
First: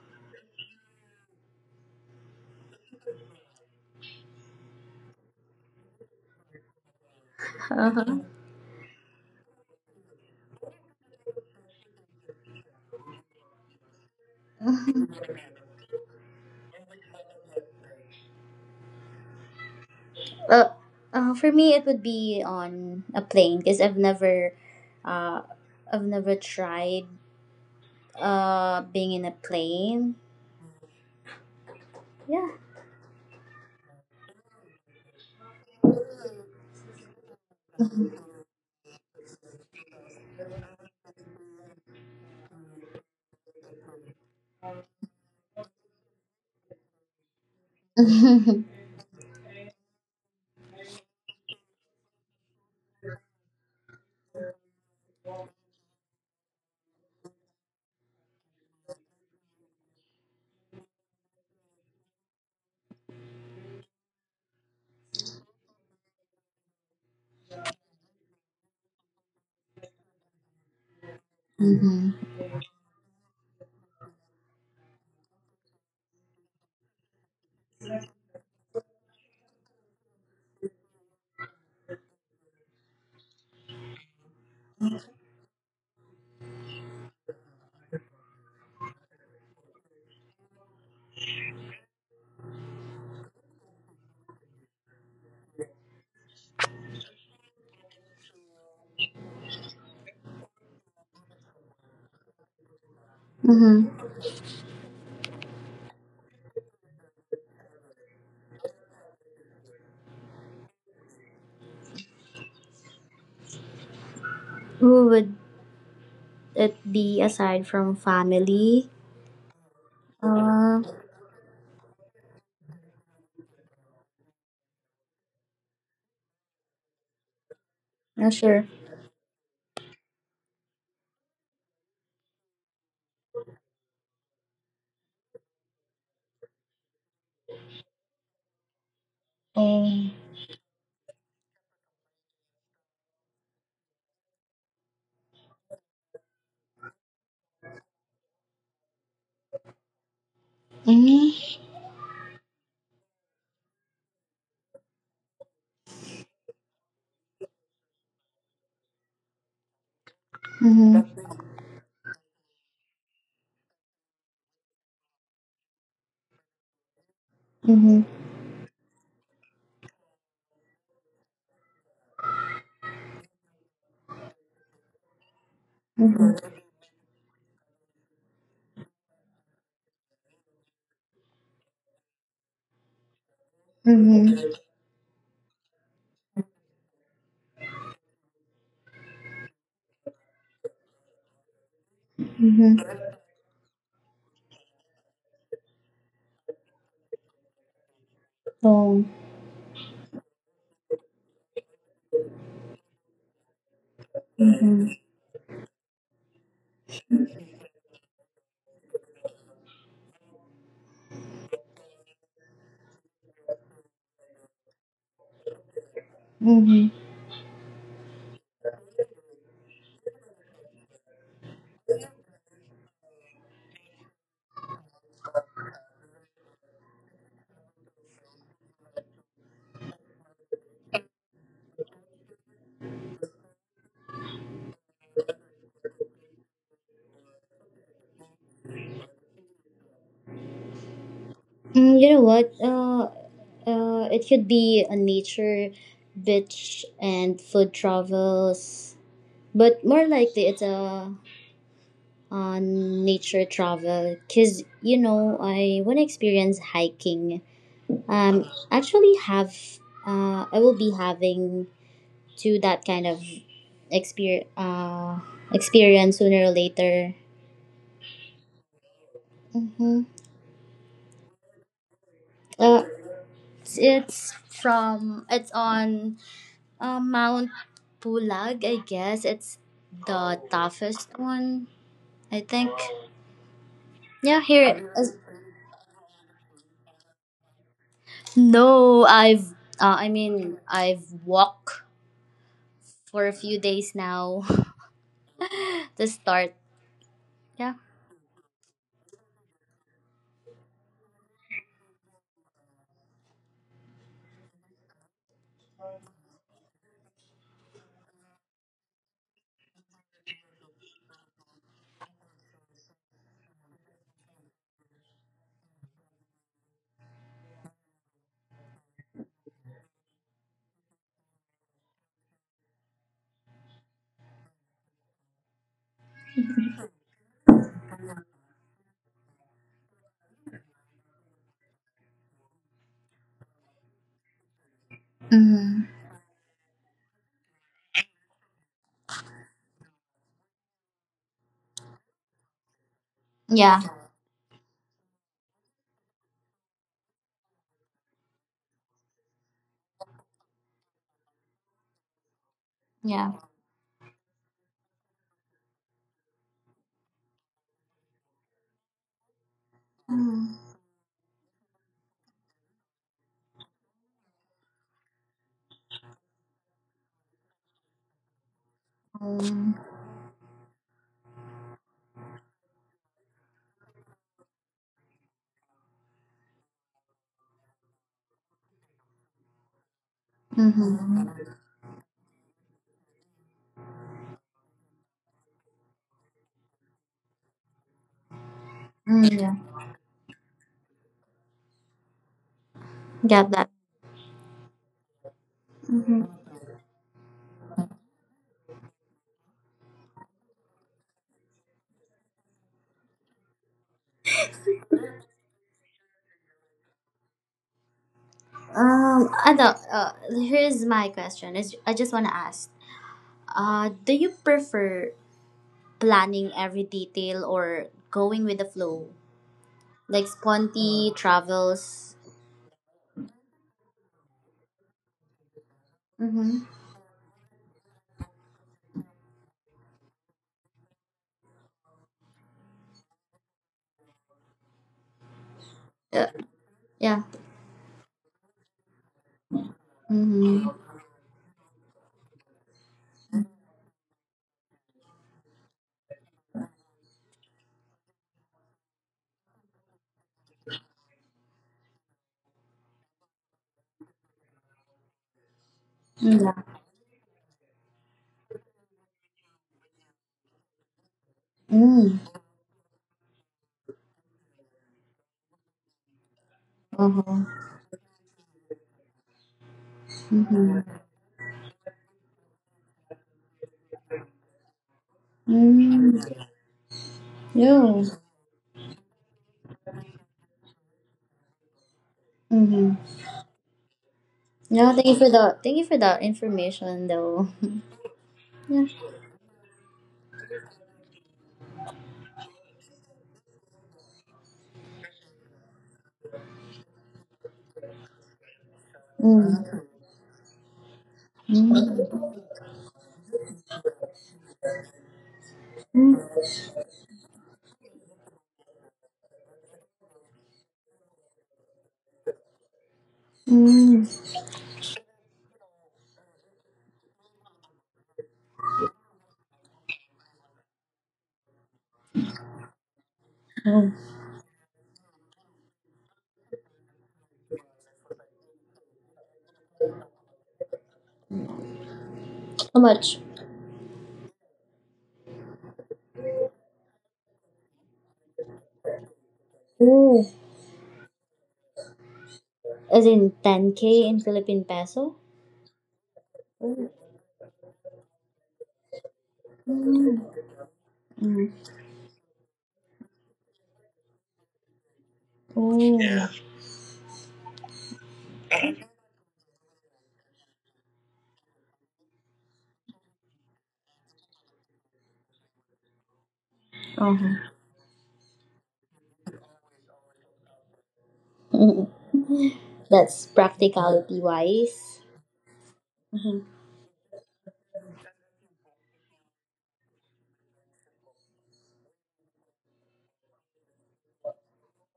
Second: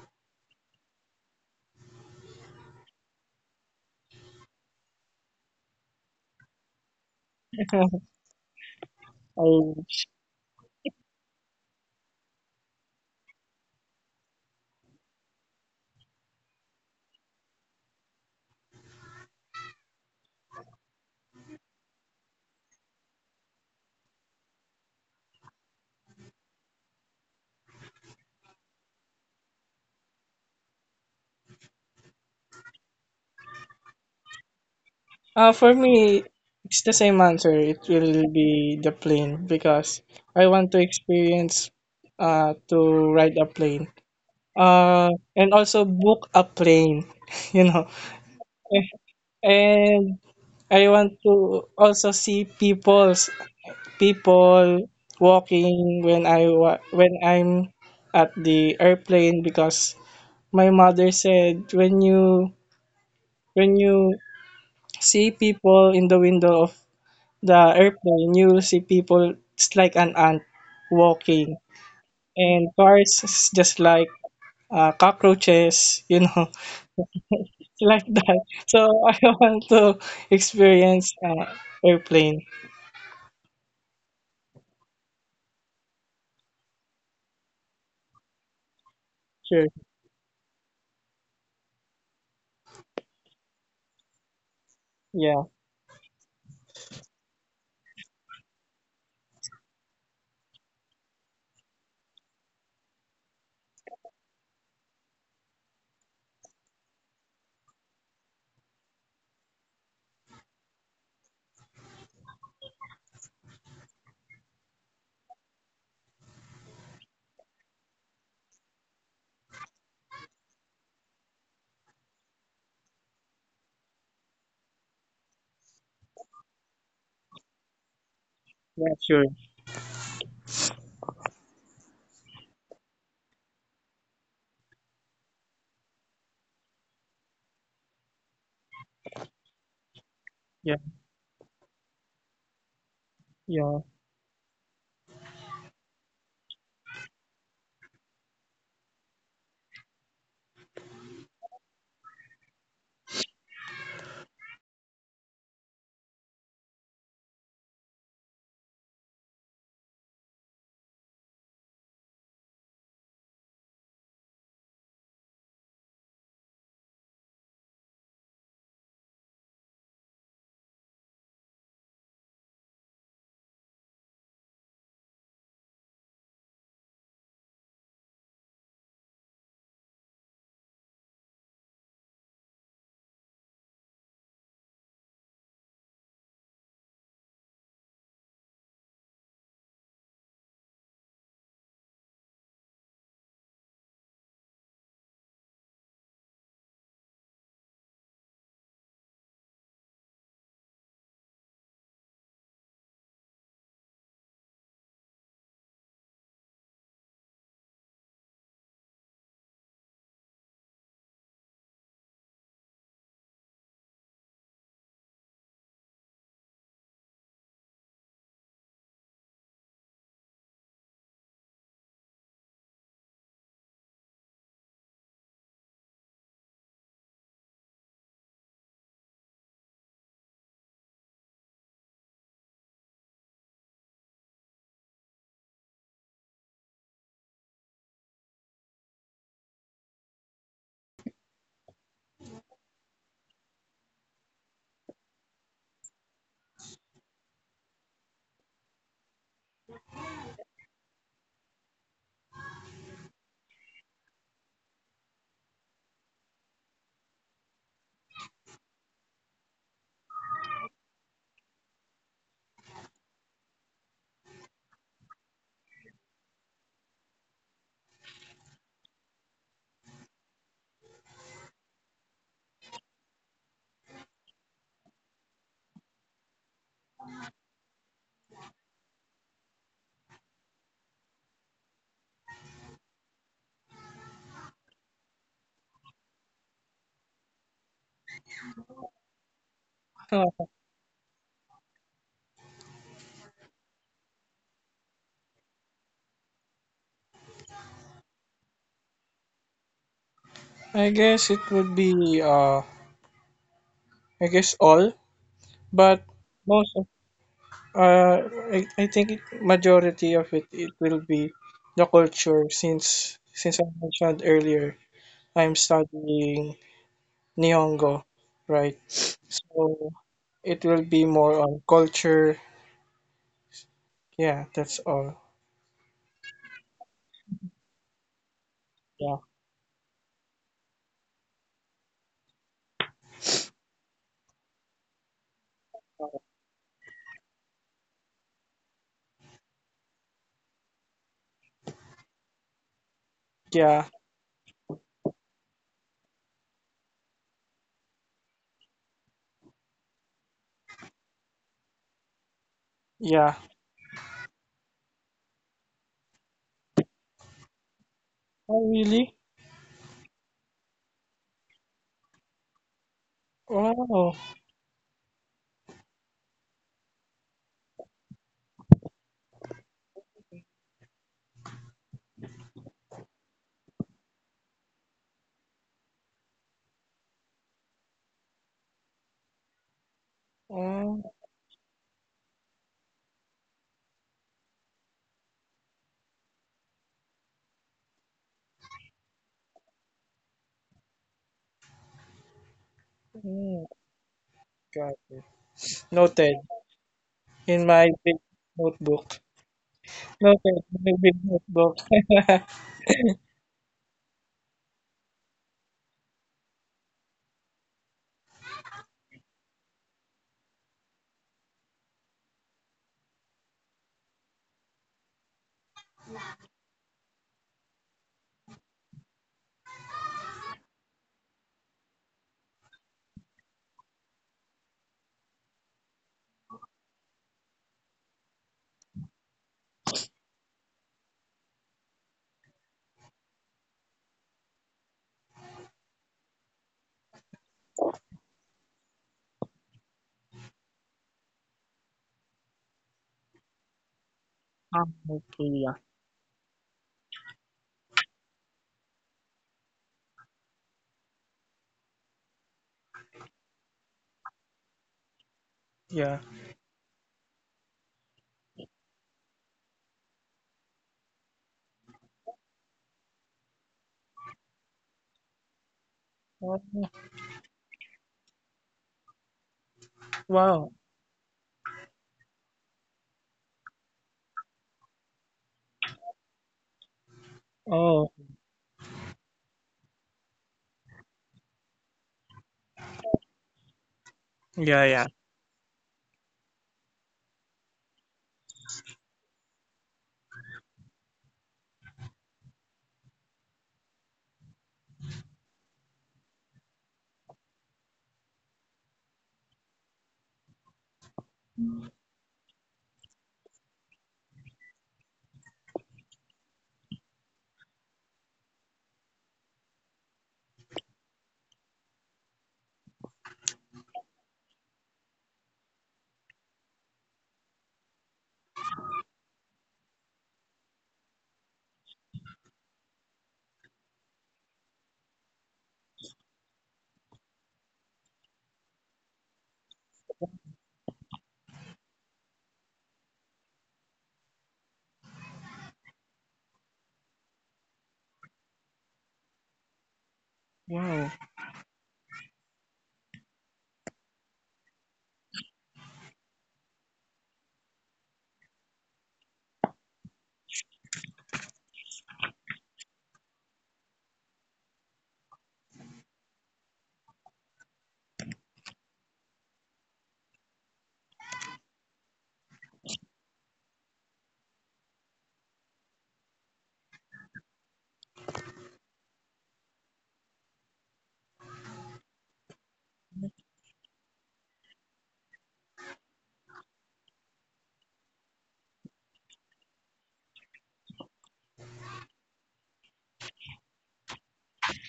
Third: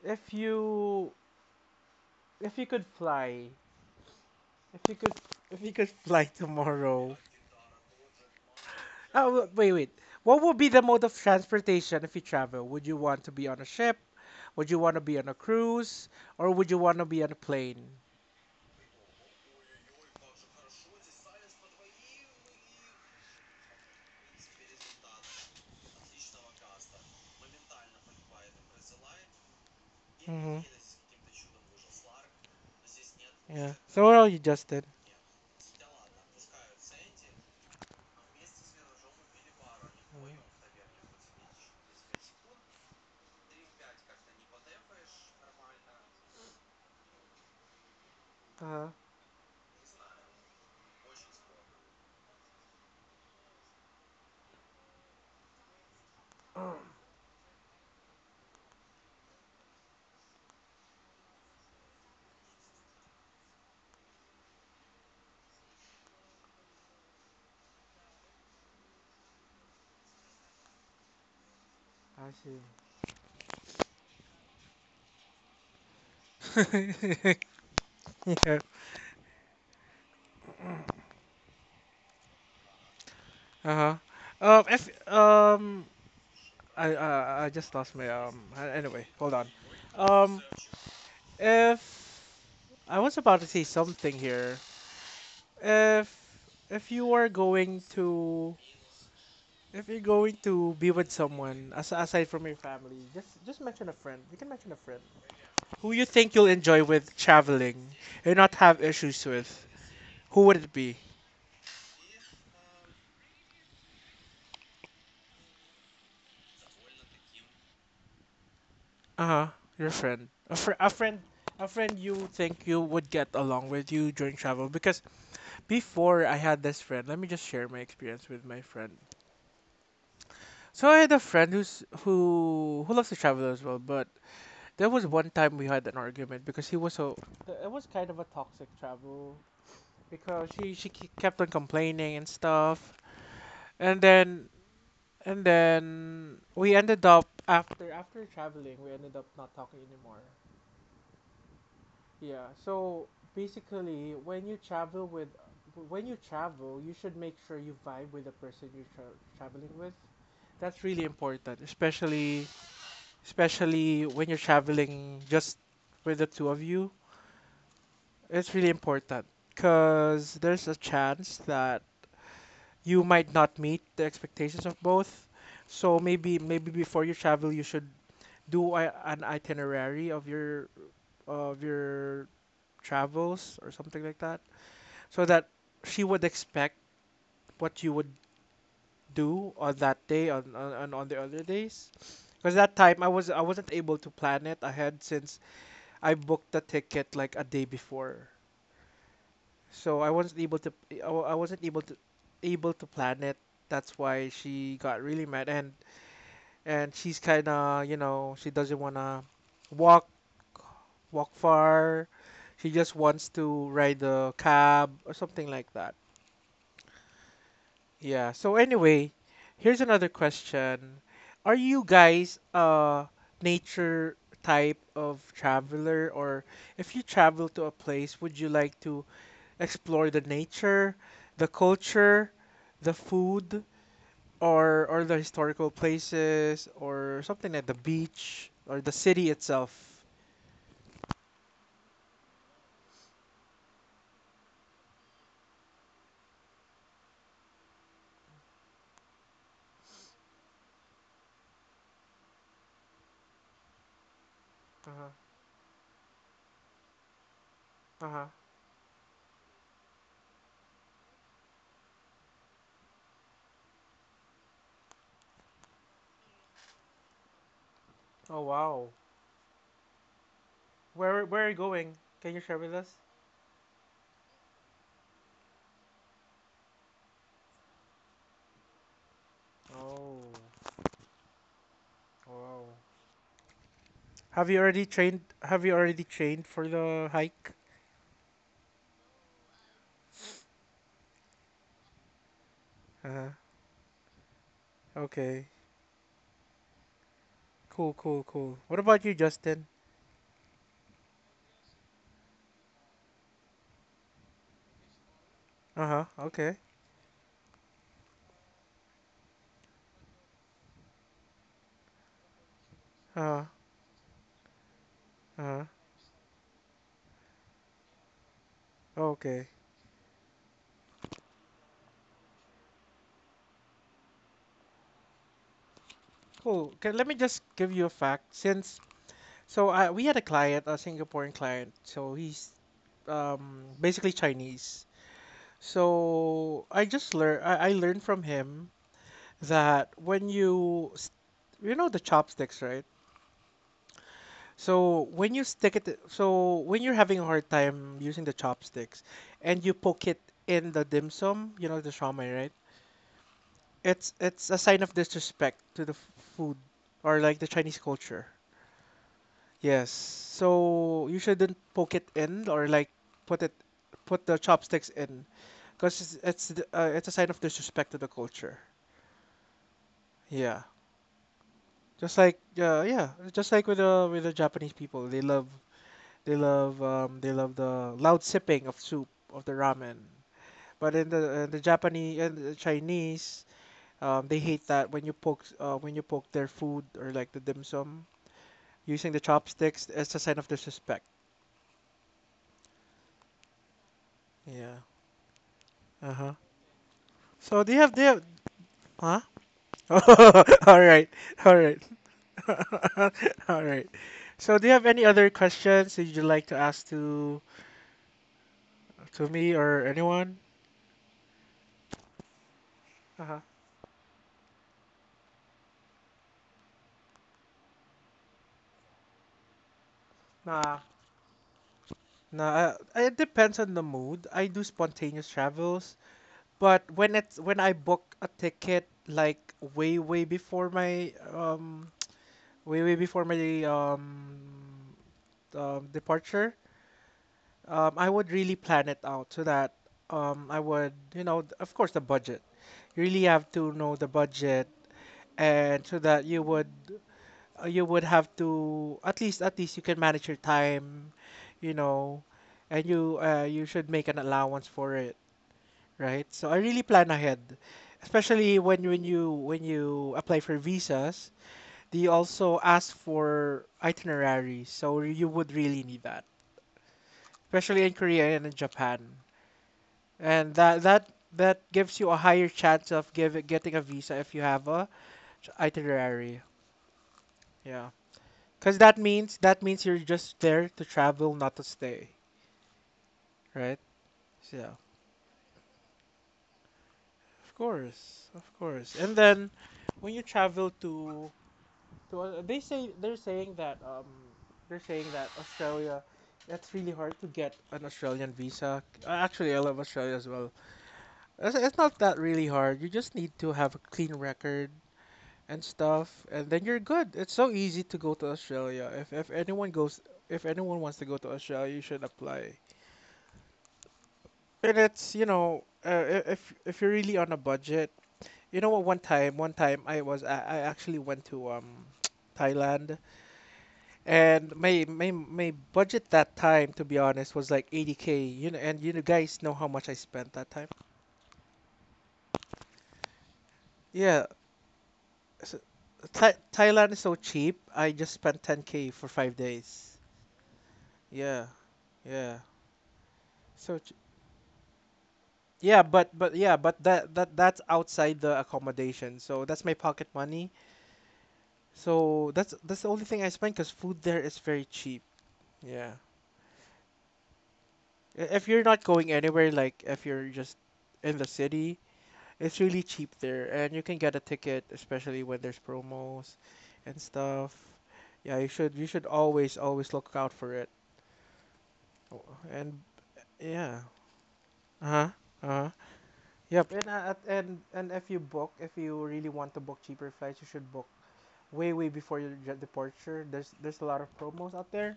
A: if you if you could fly If you could, if you could fly tomorrow.
B: Uh-huh.
A: Oh,
C: I
A: wait, wait.
C: wish.
A: What would be the mode of transportation if you travel? Would you want to be on a ship? Would you want to be on a cruise? Or would you want to be on a plane?
B: Uh, for me, it would be on a plane because uh, I've never tried being in a plane.
A: Hmm.
B: Yeah.
A: Yeah. So what are you, Justin?
C: For me, it's the same answer. It will be the plane because I want to experience to ride a plane. Uh, and also book a plane. You know,
B: mm-hmm.
A: Uh-huh.
C: and I want to also see people walking when I'm at the airplane because my mother said when you see people in the window of the airplane you will see people it's like an ant walking
B: Mm-hmm.
A: I see.
C: and cars is just like cockroaches you know like that
A: yeah.
C: so I want to experience airplane
A: Uh-huh. If, I just lost my, anyway, hold on.
C: sure.
A: Um, if, I was about to say something here.
C: Yeah,
A: If if you are going to if you're going to be with someone aside from your family, just mention a friend. You can mention a friend who you think you'll enjoy with traveling and not have issues with. Who would it be?
B: Who would it be aside from family?
A: Uh huh. Your friend. A
B: Uh,
A: friend. A friend you think you would get along with you during travel, because before I had this friend, let me just share my experience
B: not
A: with my
B: sure.
C: yeah,
A: friend.
C: sure.
A: So I had a friend who loves to travel as well, but there was one time we had an argument, because he was so. Th- It was kind of a toxic travel,
B: Um.
A: because
C: Yeah,
A: kept on complaining and stuff,
C: yeah.
A: and then and then we ended up, after traveling, we ended up not talking anymore.
B: Mm-hmm.
A: Yeah. So basically, when you travel, you should make sure you vibe with the person you're traveling with. That's really
B: Mm-hmm.
A: important, especially when you're traveling just with the two of you.
B: Mm-hmm.
A: It's really important because there's a chance that you might not meet the expectations of both. So maybe
B: Mm-hmm.
A: before you travel, you should do an itinerary of your travels or something like that,
B: Mm-hmm.
A: so that she would expect what you would do on that day, on the other days. Because that
B: Mm-hmm.
A: time I wasn't able to plan it ahead, since I booked the ticket like a day before.
B: Oh.
A: So I wasn't able to plan it. That's why she
B: Mm-hmm.
A: got really mad, and she's kind of, she doesn't want to walk walk far. She just wants to ride the cab or something like that.
B: Mm-hmm.
A: Yeah. So anyway, here's another question. Are you guys a nature type of traveler, or if you travel to a place, would you like to explore the nature, the culture, the food, or the historical places, or something like the beach or the city itself?
B: You know what? It could be a nature, beach, and food travels. But more likely, it's a on nature travel, because you
A: Uh-huh.
B: know I want to experience hiking.
A: Uh-huh.
B: Um, actually have I will be having to that kind of exper uh, experience sooner or later.
A: Oh wow.
B: Mm-hmm.
A: Where are you going? Can you share with
B: Uh,
A: us?
B: it's on Mount Pulag, I guess. It's
A: Oh.
B: the toughest one, I
A: Wow.
B: think. Yeah,
A: Have you already
B: here.
A: trained? Have you already trained for the hike?
B: No, I've.
C: Uh,
B: I've walked
A: Uh
B: for
A: huh.
B: a few days now
A: Okay.
B: to start. Yeah.
A: Cool, cool, cool. What about you, Justin?
C: I guess it would be I guess all,
A: Uh
C: but
A: huh. Okay.
C: most of uh I think it, majority of it it will be the culture since
A: Uh huh.
C: since I mentioned earlier
A: Uh
C: I'm
A: huh.
C: studying Nihongo, right?
A: Okay.
C: So it will be more on culture. Yeah, that's all.
A: Cool. Okay, let me just give you a fact.
C: Yeah,
A: I we had a client, a Singaporean client. So he's basically Chinese.
B: Mm-hmm.
A: So I just learned I learned from him that you know the chopsticks, right?
B: Yeah.
C: yeah,
A: So when you're having a hard time using the chopsticks, and you poke it in the dim sum, you know the shawmai, right?
C: yeah.
B: Yeah.
A: It's a sign of disrespect to the food, or like the Chinese culture.
C: Oh really?
A: Yes.
B: Um,
A: So you shouldn't poke it in, or like put it,
C: Wow.
A: put the chopsticks in because it's a sign of disrespect to the culture. Yeah, yeah, just like with the Japanese people, they love they love the loud sipping of soup, of the ramen. But
C: Oh,
A: in
B: mm-hmm.
A: the Japanese and the Chinese, they hate that when you poke their food or like the dim sum using the
B: Mm, yeah.
A: chopsticks. It's a sign of disrespect.
B: Get
C: mm,
B: that.
A: Yeah.
C: got it.
A: Uh
B: Mm-hmm.
C: Noted.
A: huh. So
C: In
A: do you
C: my
A: have do you
C: big
A: have,
C: notebook.
A: huh?
C: Okay,
A: All
C: my
A: right,
C: big
A: all
C: notebook.
A: right. All right. So, do you have any other questions that you'd like to ask to me or anyone?
B: Here's my question. Is I just want to ask.
A: Uh-huh.
B: Do you prefer planning every detail or going with the flow, like
A: Nah.
B: sponty travels?
A: Nah, it depends on the mood. I do spontaneous travels,
B: Mm-hmm.
A: but when I book a ticket like way way before my um way way before my
B: Uh,
A: departure,
B: yeah.
A: I would really plan it out so that I
B: Mm-hmm.
A: would, you know, of course, the budget. You really have to know the budget,
C: Ah, okay, yeah.
A: and so that you would have to, at least at least, you can manage your time, you know, and you should make an allowance for it,
C: Yeah.
A: right? So
B: Yeah.
A: I really plan ahead, especially when you apply for visas. They
B: Mm.
A: also ask for itineraries, so you would really need that,
C: Oh,
B: Uh-huh.
A: especially in Korea and in Japan. And
C: wow.
A: that
B: Mm-hmm.
A: that that gives you a higher chance of getting a visa if you have a
B: Mm.
A: itinerary. Yeah.
B: Yeah.
C: Oh,
A: Cause that means you're just there to travel, not to stay,
B: Mm-hmm.
A: right? So, yeah.
C: yeah,
B: No, thank you
C: yeah.
B: for that information though.
A: Of course, of
B: Yeah.
A: course. And then when you travel to they're saying that Australia, that's really hard to get an Australian visa. Actually, I love
B: Mm.
A: Australia as well.
B: Mm.
A: It's not that really hard. You just need to have a clean record and stuff,
B: Mm.
A: and then you're good. It's so easy to go to Australia. If anyone goes, if anyone wants to go to Australia, you should apply.
B: Mm.
A: And it's, you know, if you're really on a budget, you know what? One time I actually went to Thailand,
B: Oh.
A: and my budget that time, to be honest, was like 80K. You know, and you guys know how much I spent that time.
B: How much?
A: Yeah, so, Thailand is so cheap. I just spent 10K for 5 days.
B: Oh,
C: Wow.
A: Yeah, yeah.
B: as in
A: So ch-
B: 10k in Philippine peso?
A: yeah, but
B: Oh.
A: that's outside the accommodation. So that's my pocket
B: Mm.
A: money.
B: Mm.
A: So that's the only thing I spend because food there is very cheap. Yeah.
B: Oh. Yeah.
A: I- If you're not going anywhere, like if you're just in the city, it's really cheap there, and you can get a ticket, especially when there's promos and
B: Uh-huh.
A: stuff. Yeah, you should, you should always always look out for it.
B: Mm.
A: Oh, and
B: That's
A: yeah.
B: practicality wise.
A: Uh-huh. Uh-huh.
B: Mm-hmm.
A: Yep. And and if you book, if you really want to book cheaper flights, you should book way way before your jet departure. There's a lot of promos out there.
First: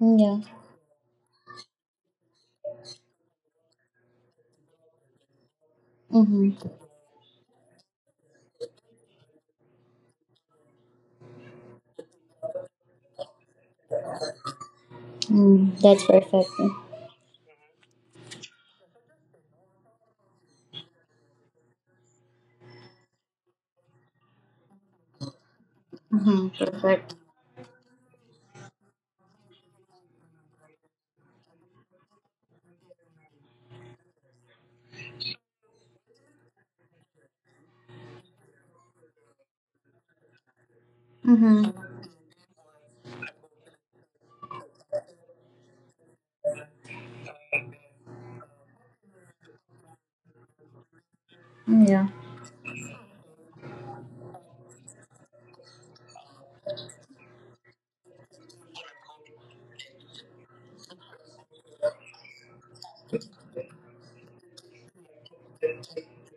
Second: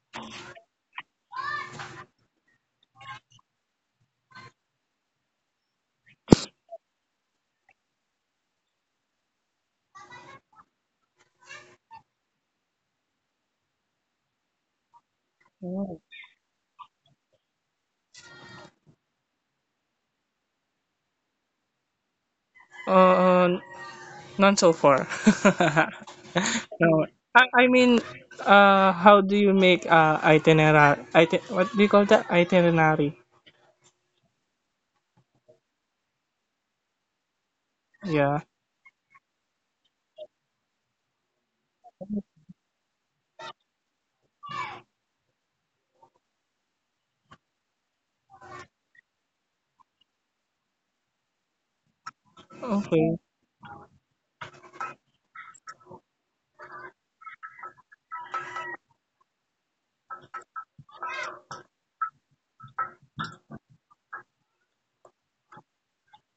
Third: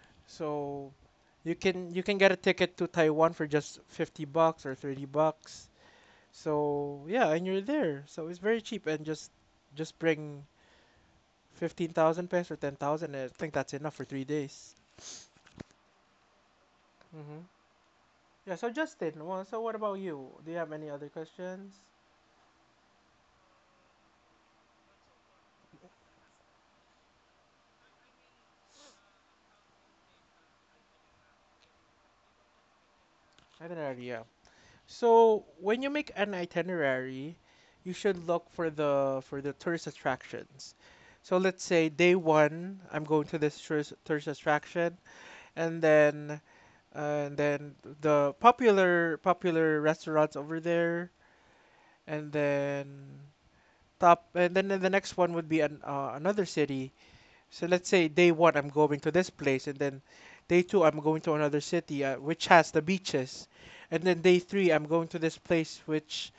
B: Yeah.
A: So you can, you can get a ticket to Taiwan for just 50 bucks or 30 bucks.
B: Mm-hmm.
A: So, yeah, and you're there. So, it's very cheap, and just bring 15,000 pesos or 10,000, I think that's enough for 3 days.
B: Mm.
C: Wow.
B: That's perfect.
A: Mhm. Yeah, so Justin, well, so what about you? Do you have any other questions?
C: Uh, None so far.
B: Mm-hmm.
C: No.
B: Perfect.
C: I, I mean, how do you make itinerary? What do you call that? Itinerary.
A: Itinerary, yeah. So, when you make an itinerary, you should
C: Yeah.
A: look for the tourist attractions. So let's say
B: Mm-hmm.
A: day one, I'm going to this tourist attraction, and then and then the popular popular restaurants over there,
B: Yeah.
A: and
C: Okay.
A: then top, and then the next one would be an, another city. So let's say day one, I'm going to this place, and then day two I'm going to another city, which has the beaches. And then day three I'm going to this place which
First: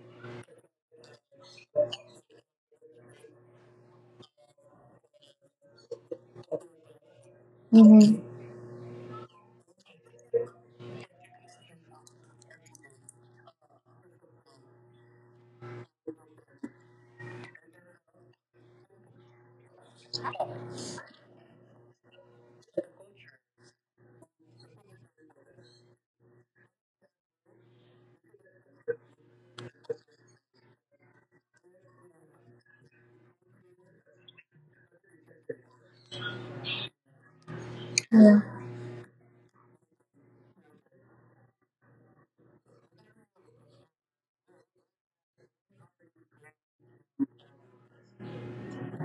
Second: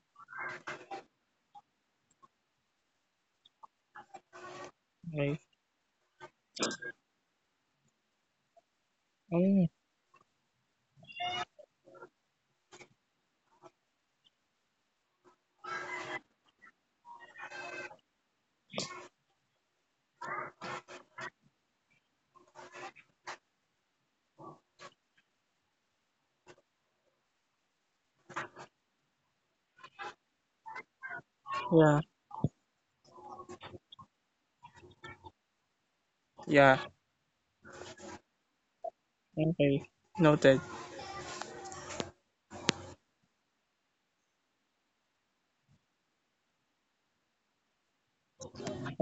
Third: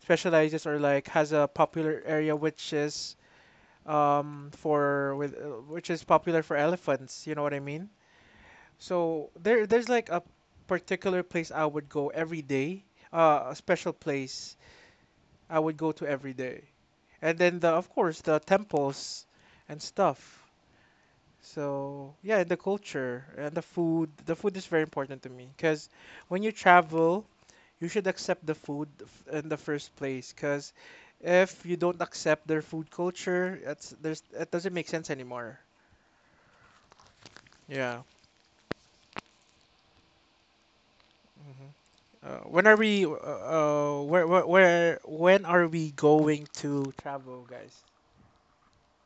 A: specializes, or like has a popular area which is for with
C: Okay.
A: which is popular for elephants, you know what I mean?
B: Mm-hmm.
A: So there
C: Oh,
A: there's like a particular place I would go every day, a special place I would go to every day. And then the of course the temples and stuff. So yeah, and the culture and the food. The food is very important to me because when you travel, you should accept the food in the first place, because if you don't
C: yeah.
A: accept their food culture, it doesn't make sense anymore.
C: Yeah.
A: Yeah.
B: Yeah.
C: Okay. Noted.
A: Mm-hmm. When are we? Where, where? When are we going to travel, guys?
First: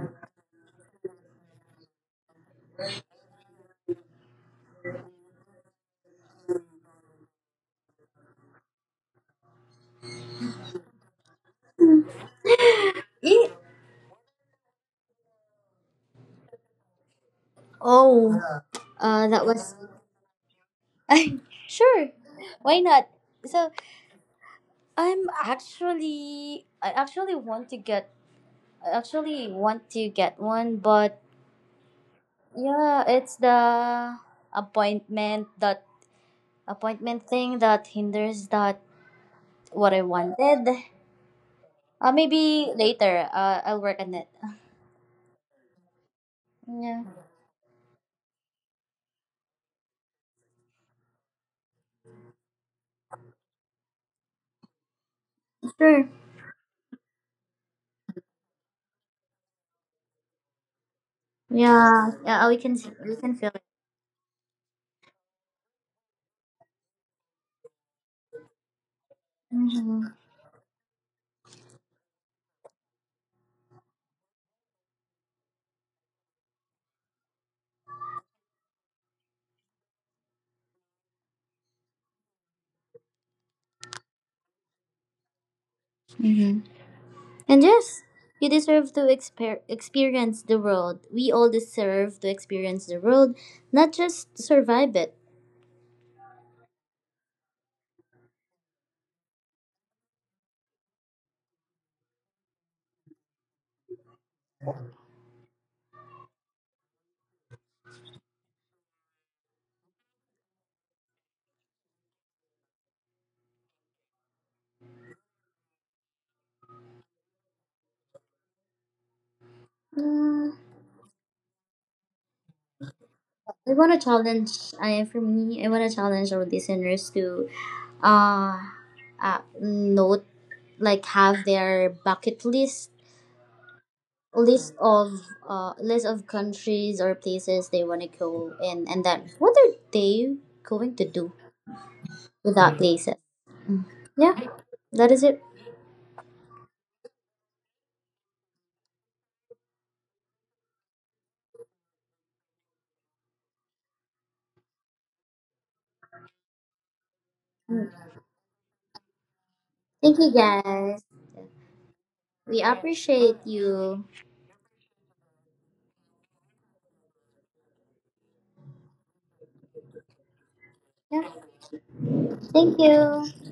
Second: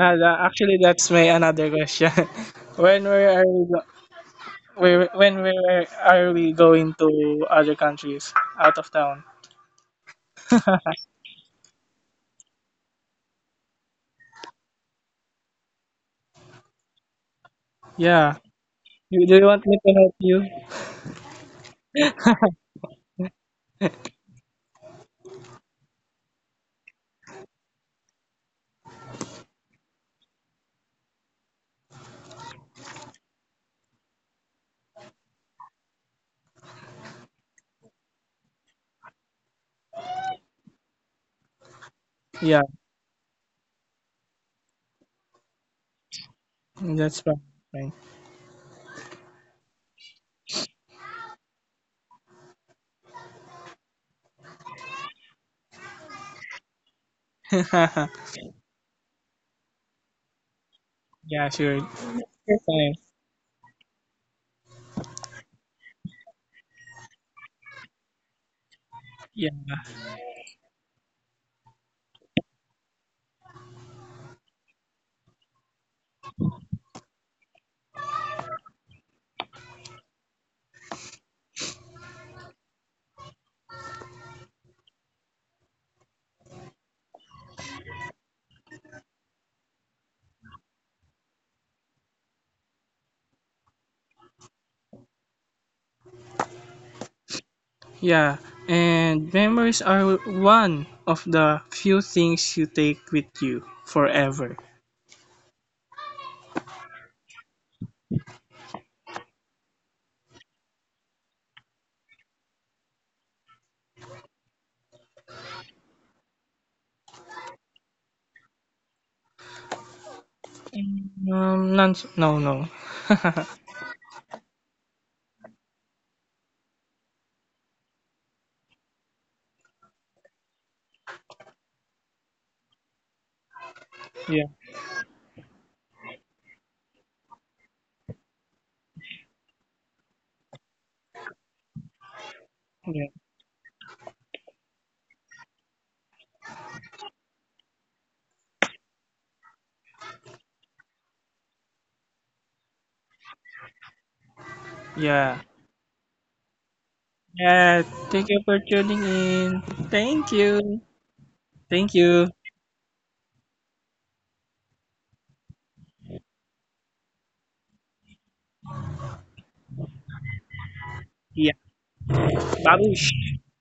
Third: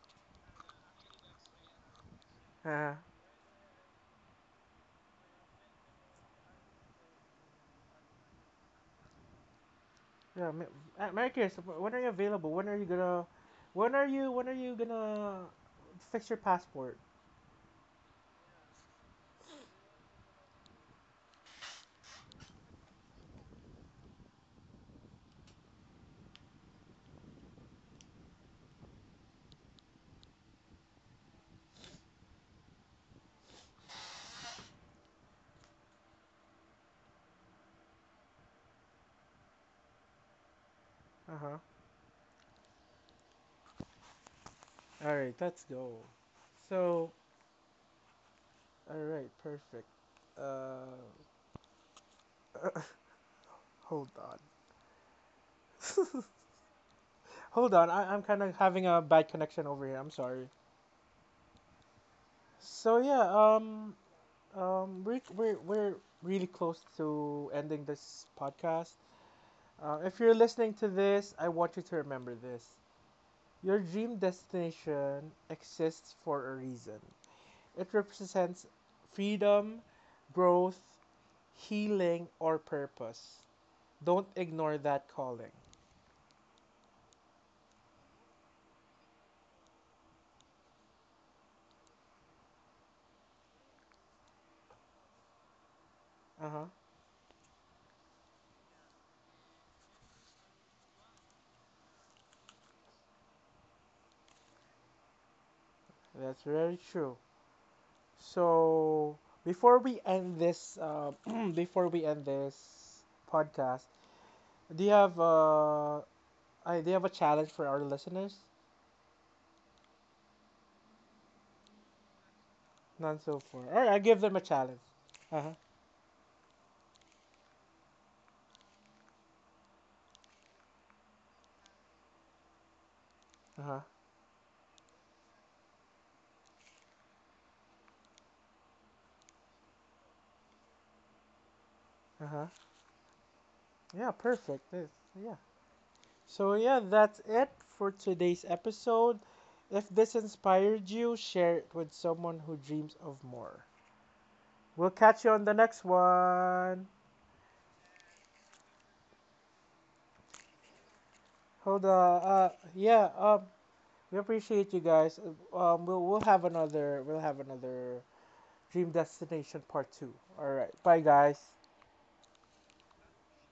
C: Actually, that's my another question.
A: Uh,
C: When were you? Where when where are we going to other countries out of town?
A: Mary Chris, when are you available? When are you gonna?
B: Eh?
A: When are you? When are you gonna fix your passport?
C: Yeah.
B: Oh.
C: You, do you
B: That
C: want me
B: was
C: to help you?
B: sure, why not? So I actually want to get one, but yeah, it's the appointment that appointment thing that hinders that what I wanted.
A: Uh huh.
C: Yeah,
B: Maybe later. I'll work on it.
A: All right, let's go.
B: Yeah.
C: that's
A: So,
C: fine. Fine.
A: all right, perfect. Uh, hold
B: Sure.
A: on. Hold on, I'm kind of having a bad connection over here. I'm sorry.
C: Yeah, sure.
B: Yeah. Yeah.
C: You're
B: We can.
C: fine.
B: We can
A: So
B: feel it.
A: yeah, um, we're really close to ending this podcast.
C: Yeah.
B: Mm-hmm.
A: If you're listening to this, I want you to remember this. Your dream destination exists for a reason. It represents freedom, growth, healing, or purpose. Don't ignore that calling.
B: Mm-hmm. And yes, you deserve to experience the world. We all deserve to experience the world, not just survive it.
A: Uh huh.
C: Yeah. And memories are one of the few things you take with you forever.
A: That's very true. So before we end this, before we end this podcast, do you have, I do you have a challenge for our listeners?
B: Uh,
C: None, No, no.
A: None so far.
B: I
A: All
B: want
A: right,
B: to
A: I give them a
B: challenge,
A: challenge.
B: I, for
A: Uh huh.
B: me, I want to challenge our listeners to uh, note, like have their bucket list,
A: Uh huh.
C: Yeah,
B: list of list of countries or places they want to go in, and then what are they going to do
A: Uh huh.
B: without
C: yeah,
B: places.
A: Yeah,
B: Yeah,
A: perfect. This—
B: that is
A: Yeah.
B: it.
A: So yeah, that's it for today's episode. If this inspired you, share it with someone who dreams of more. We'll catch
C: yeah.
A: you on the next one.
C: Yeah, thank you for tuning in.
B: Thank
C: Thank
B: you,
C: you.
B: guys.
C: Thank
A: Hold
C: you.
A: on.
B: We
A: Yeah.
B: appreciate you.
A: We appreciate you guys. We'll have another, we'll have another dream destination part two. All right. Bye,
B: Yeah.
C: Yeah,
A: guys.
B: Thank
C: babush.
B: you.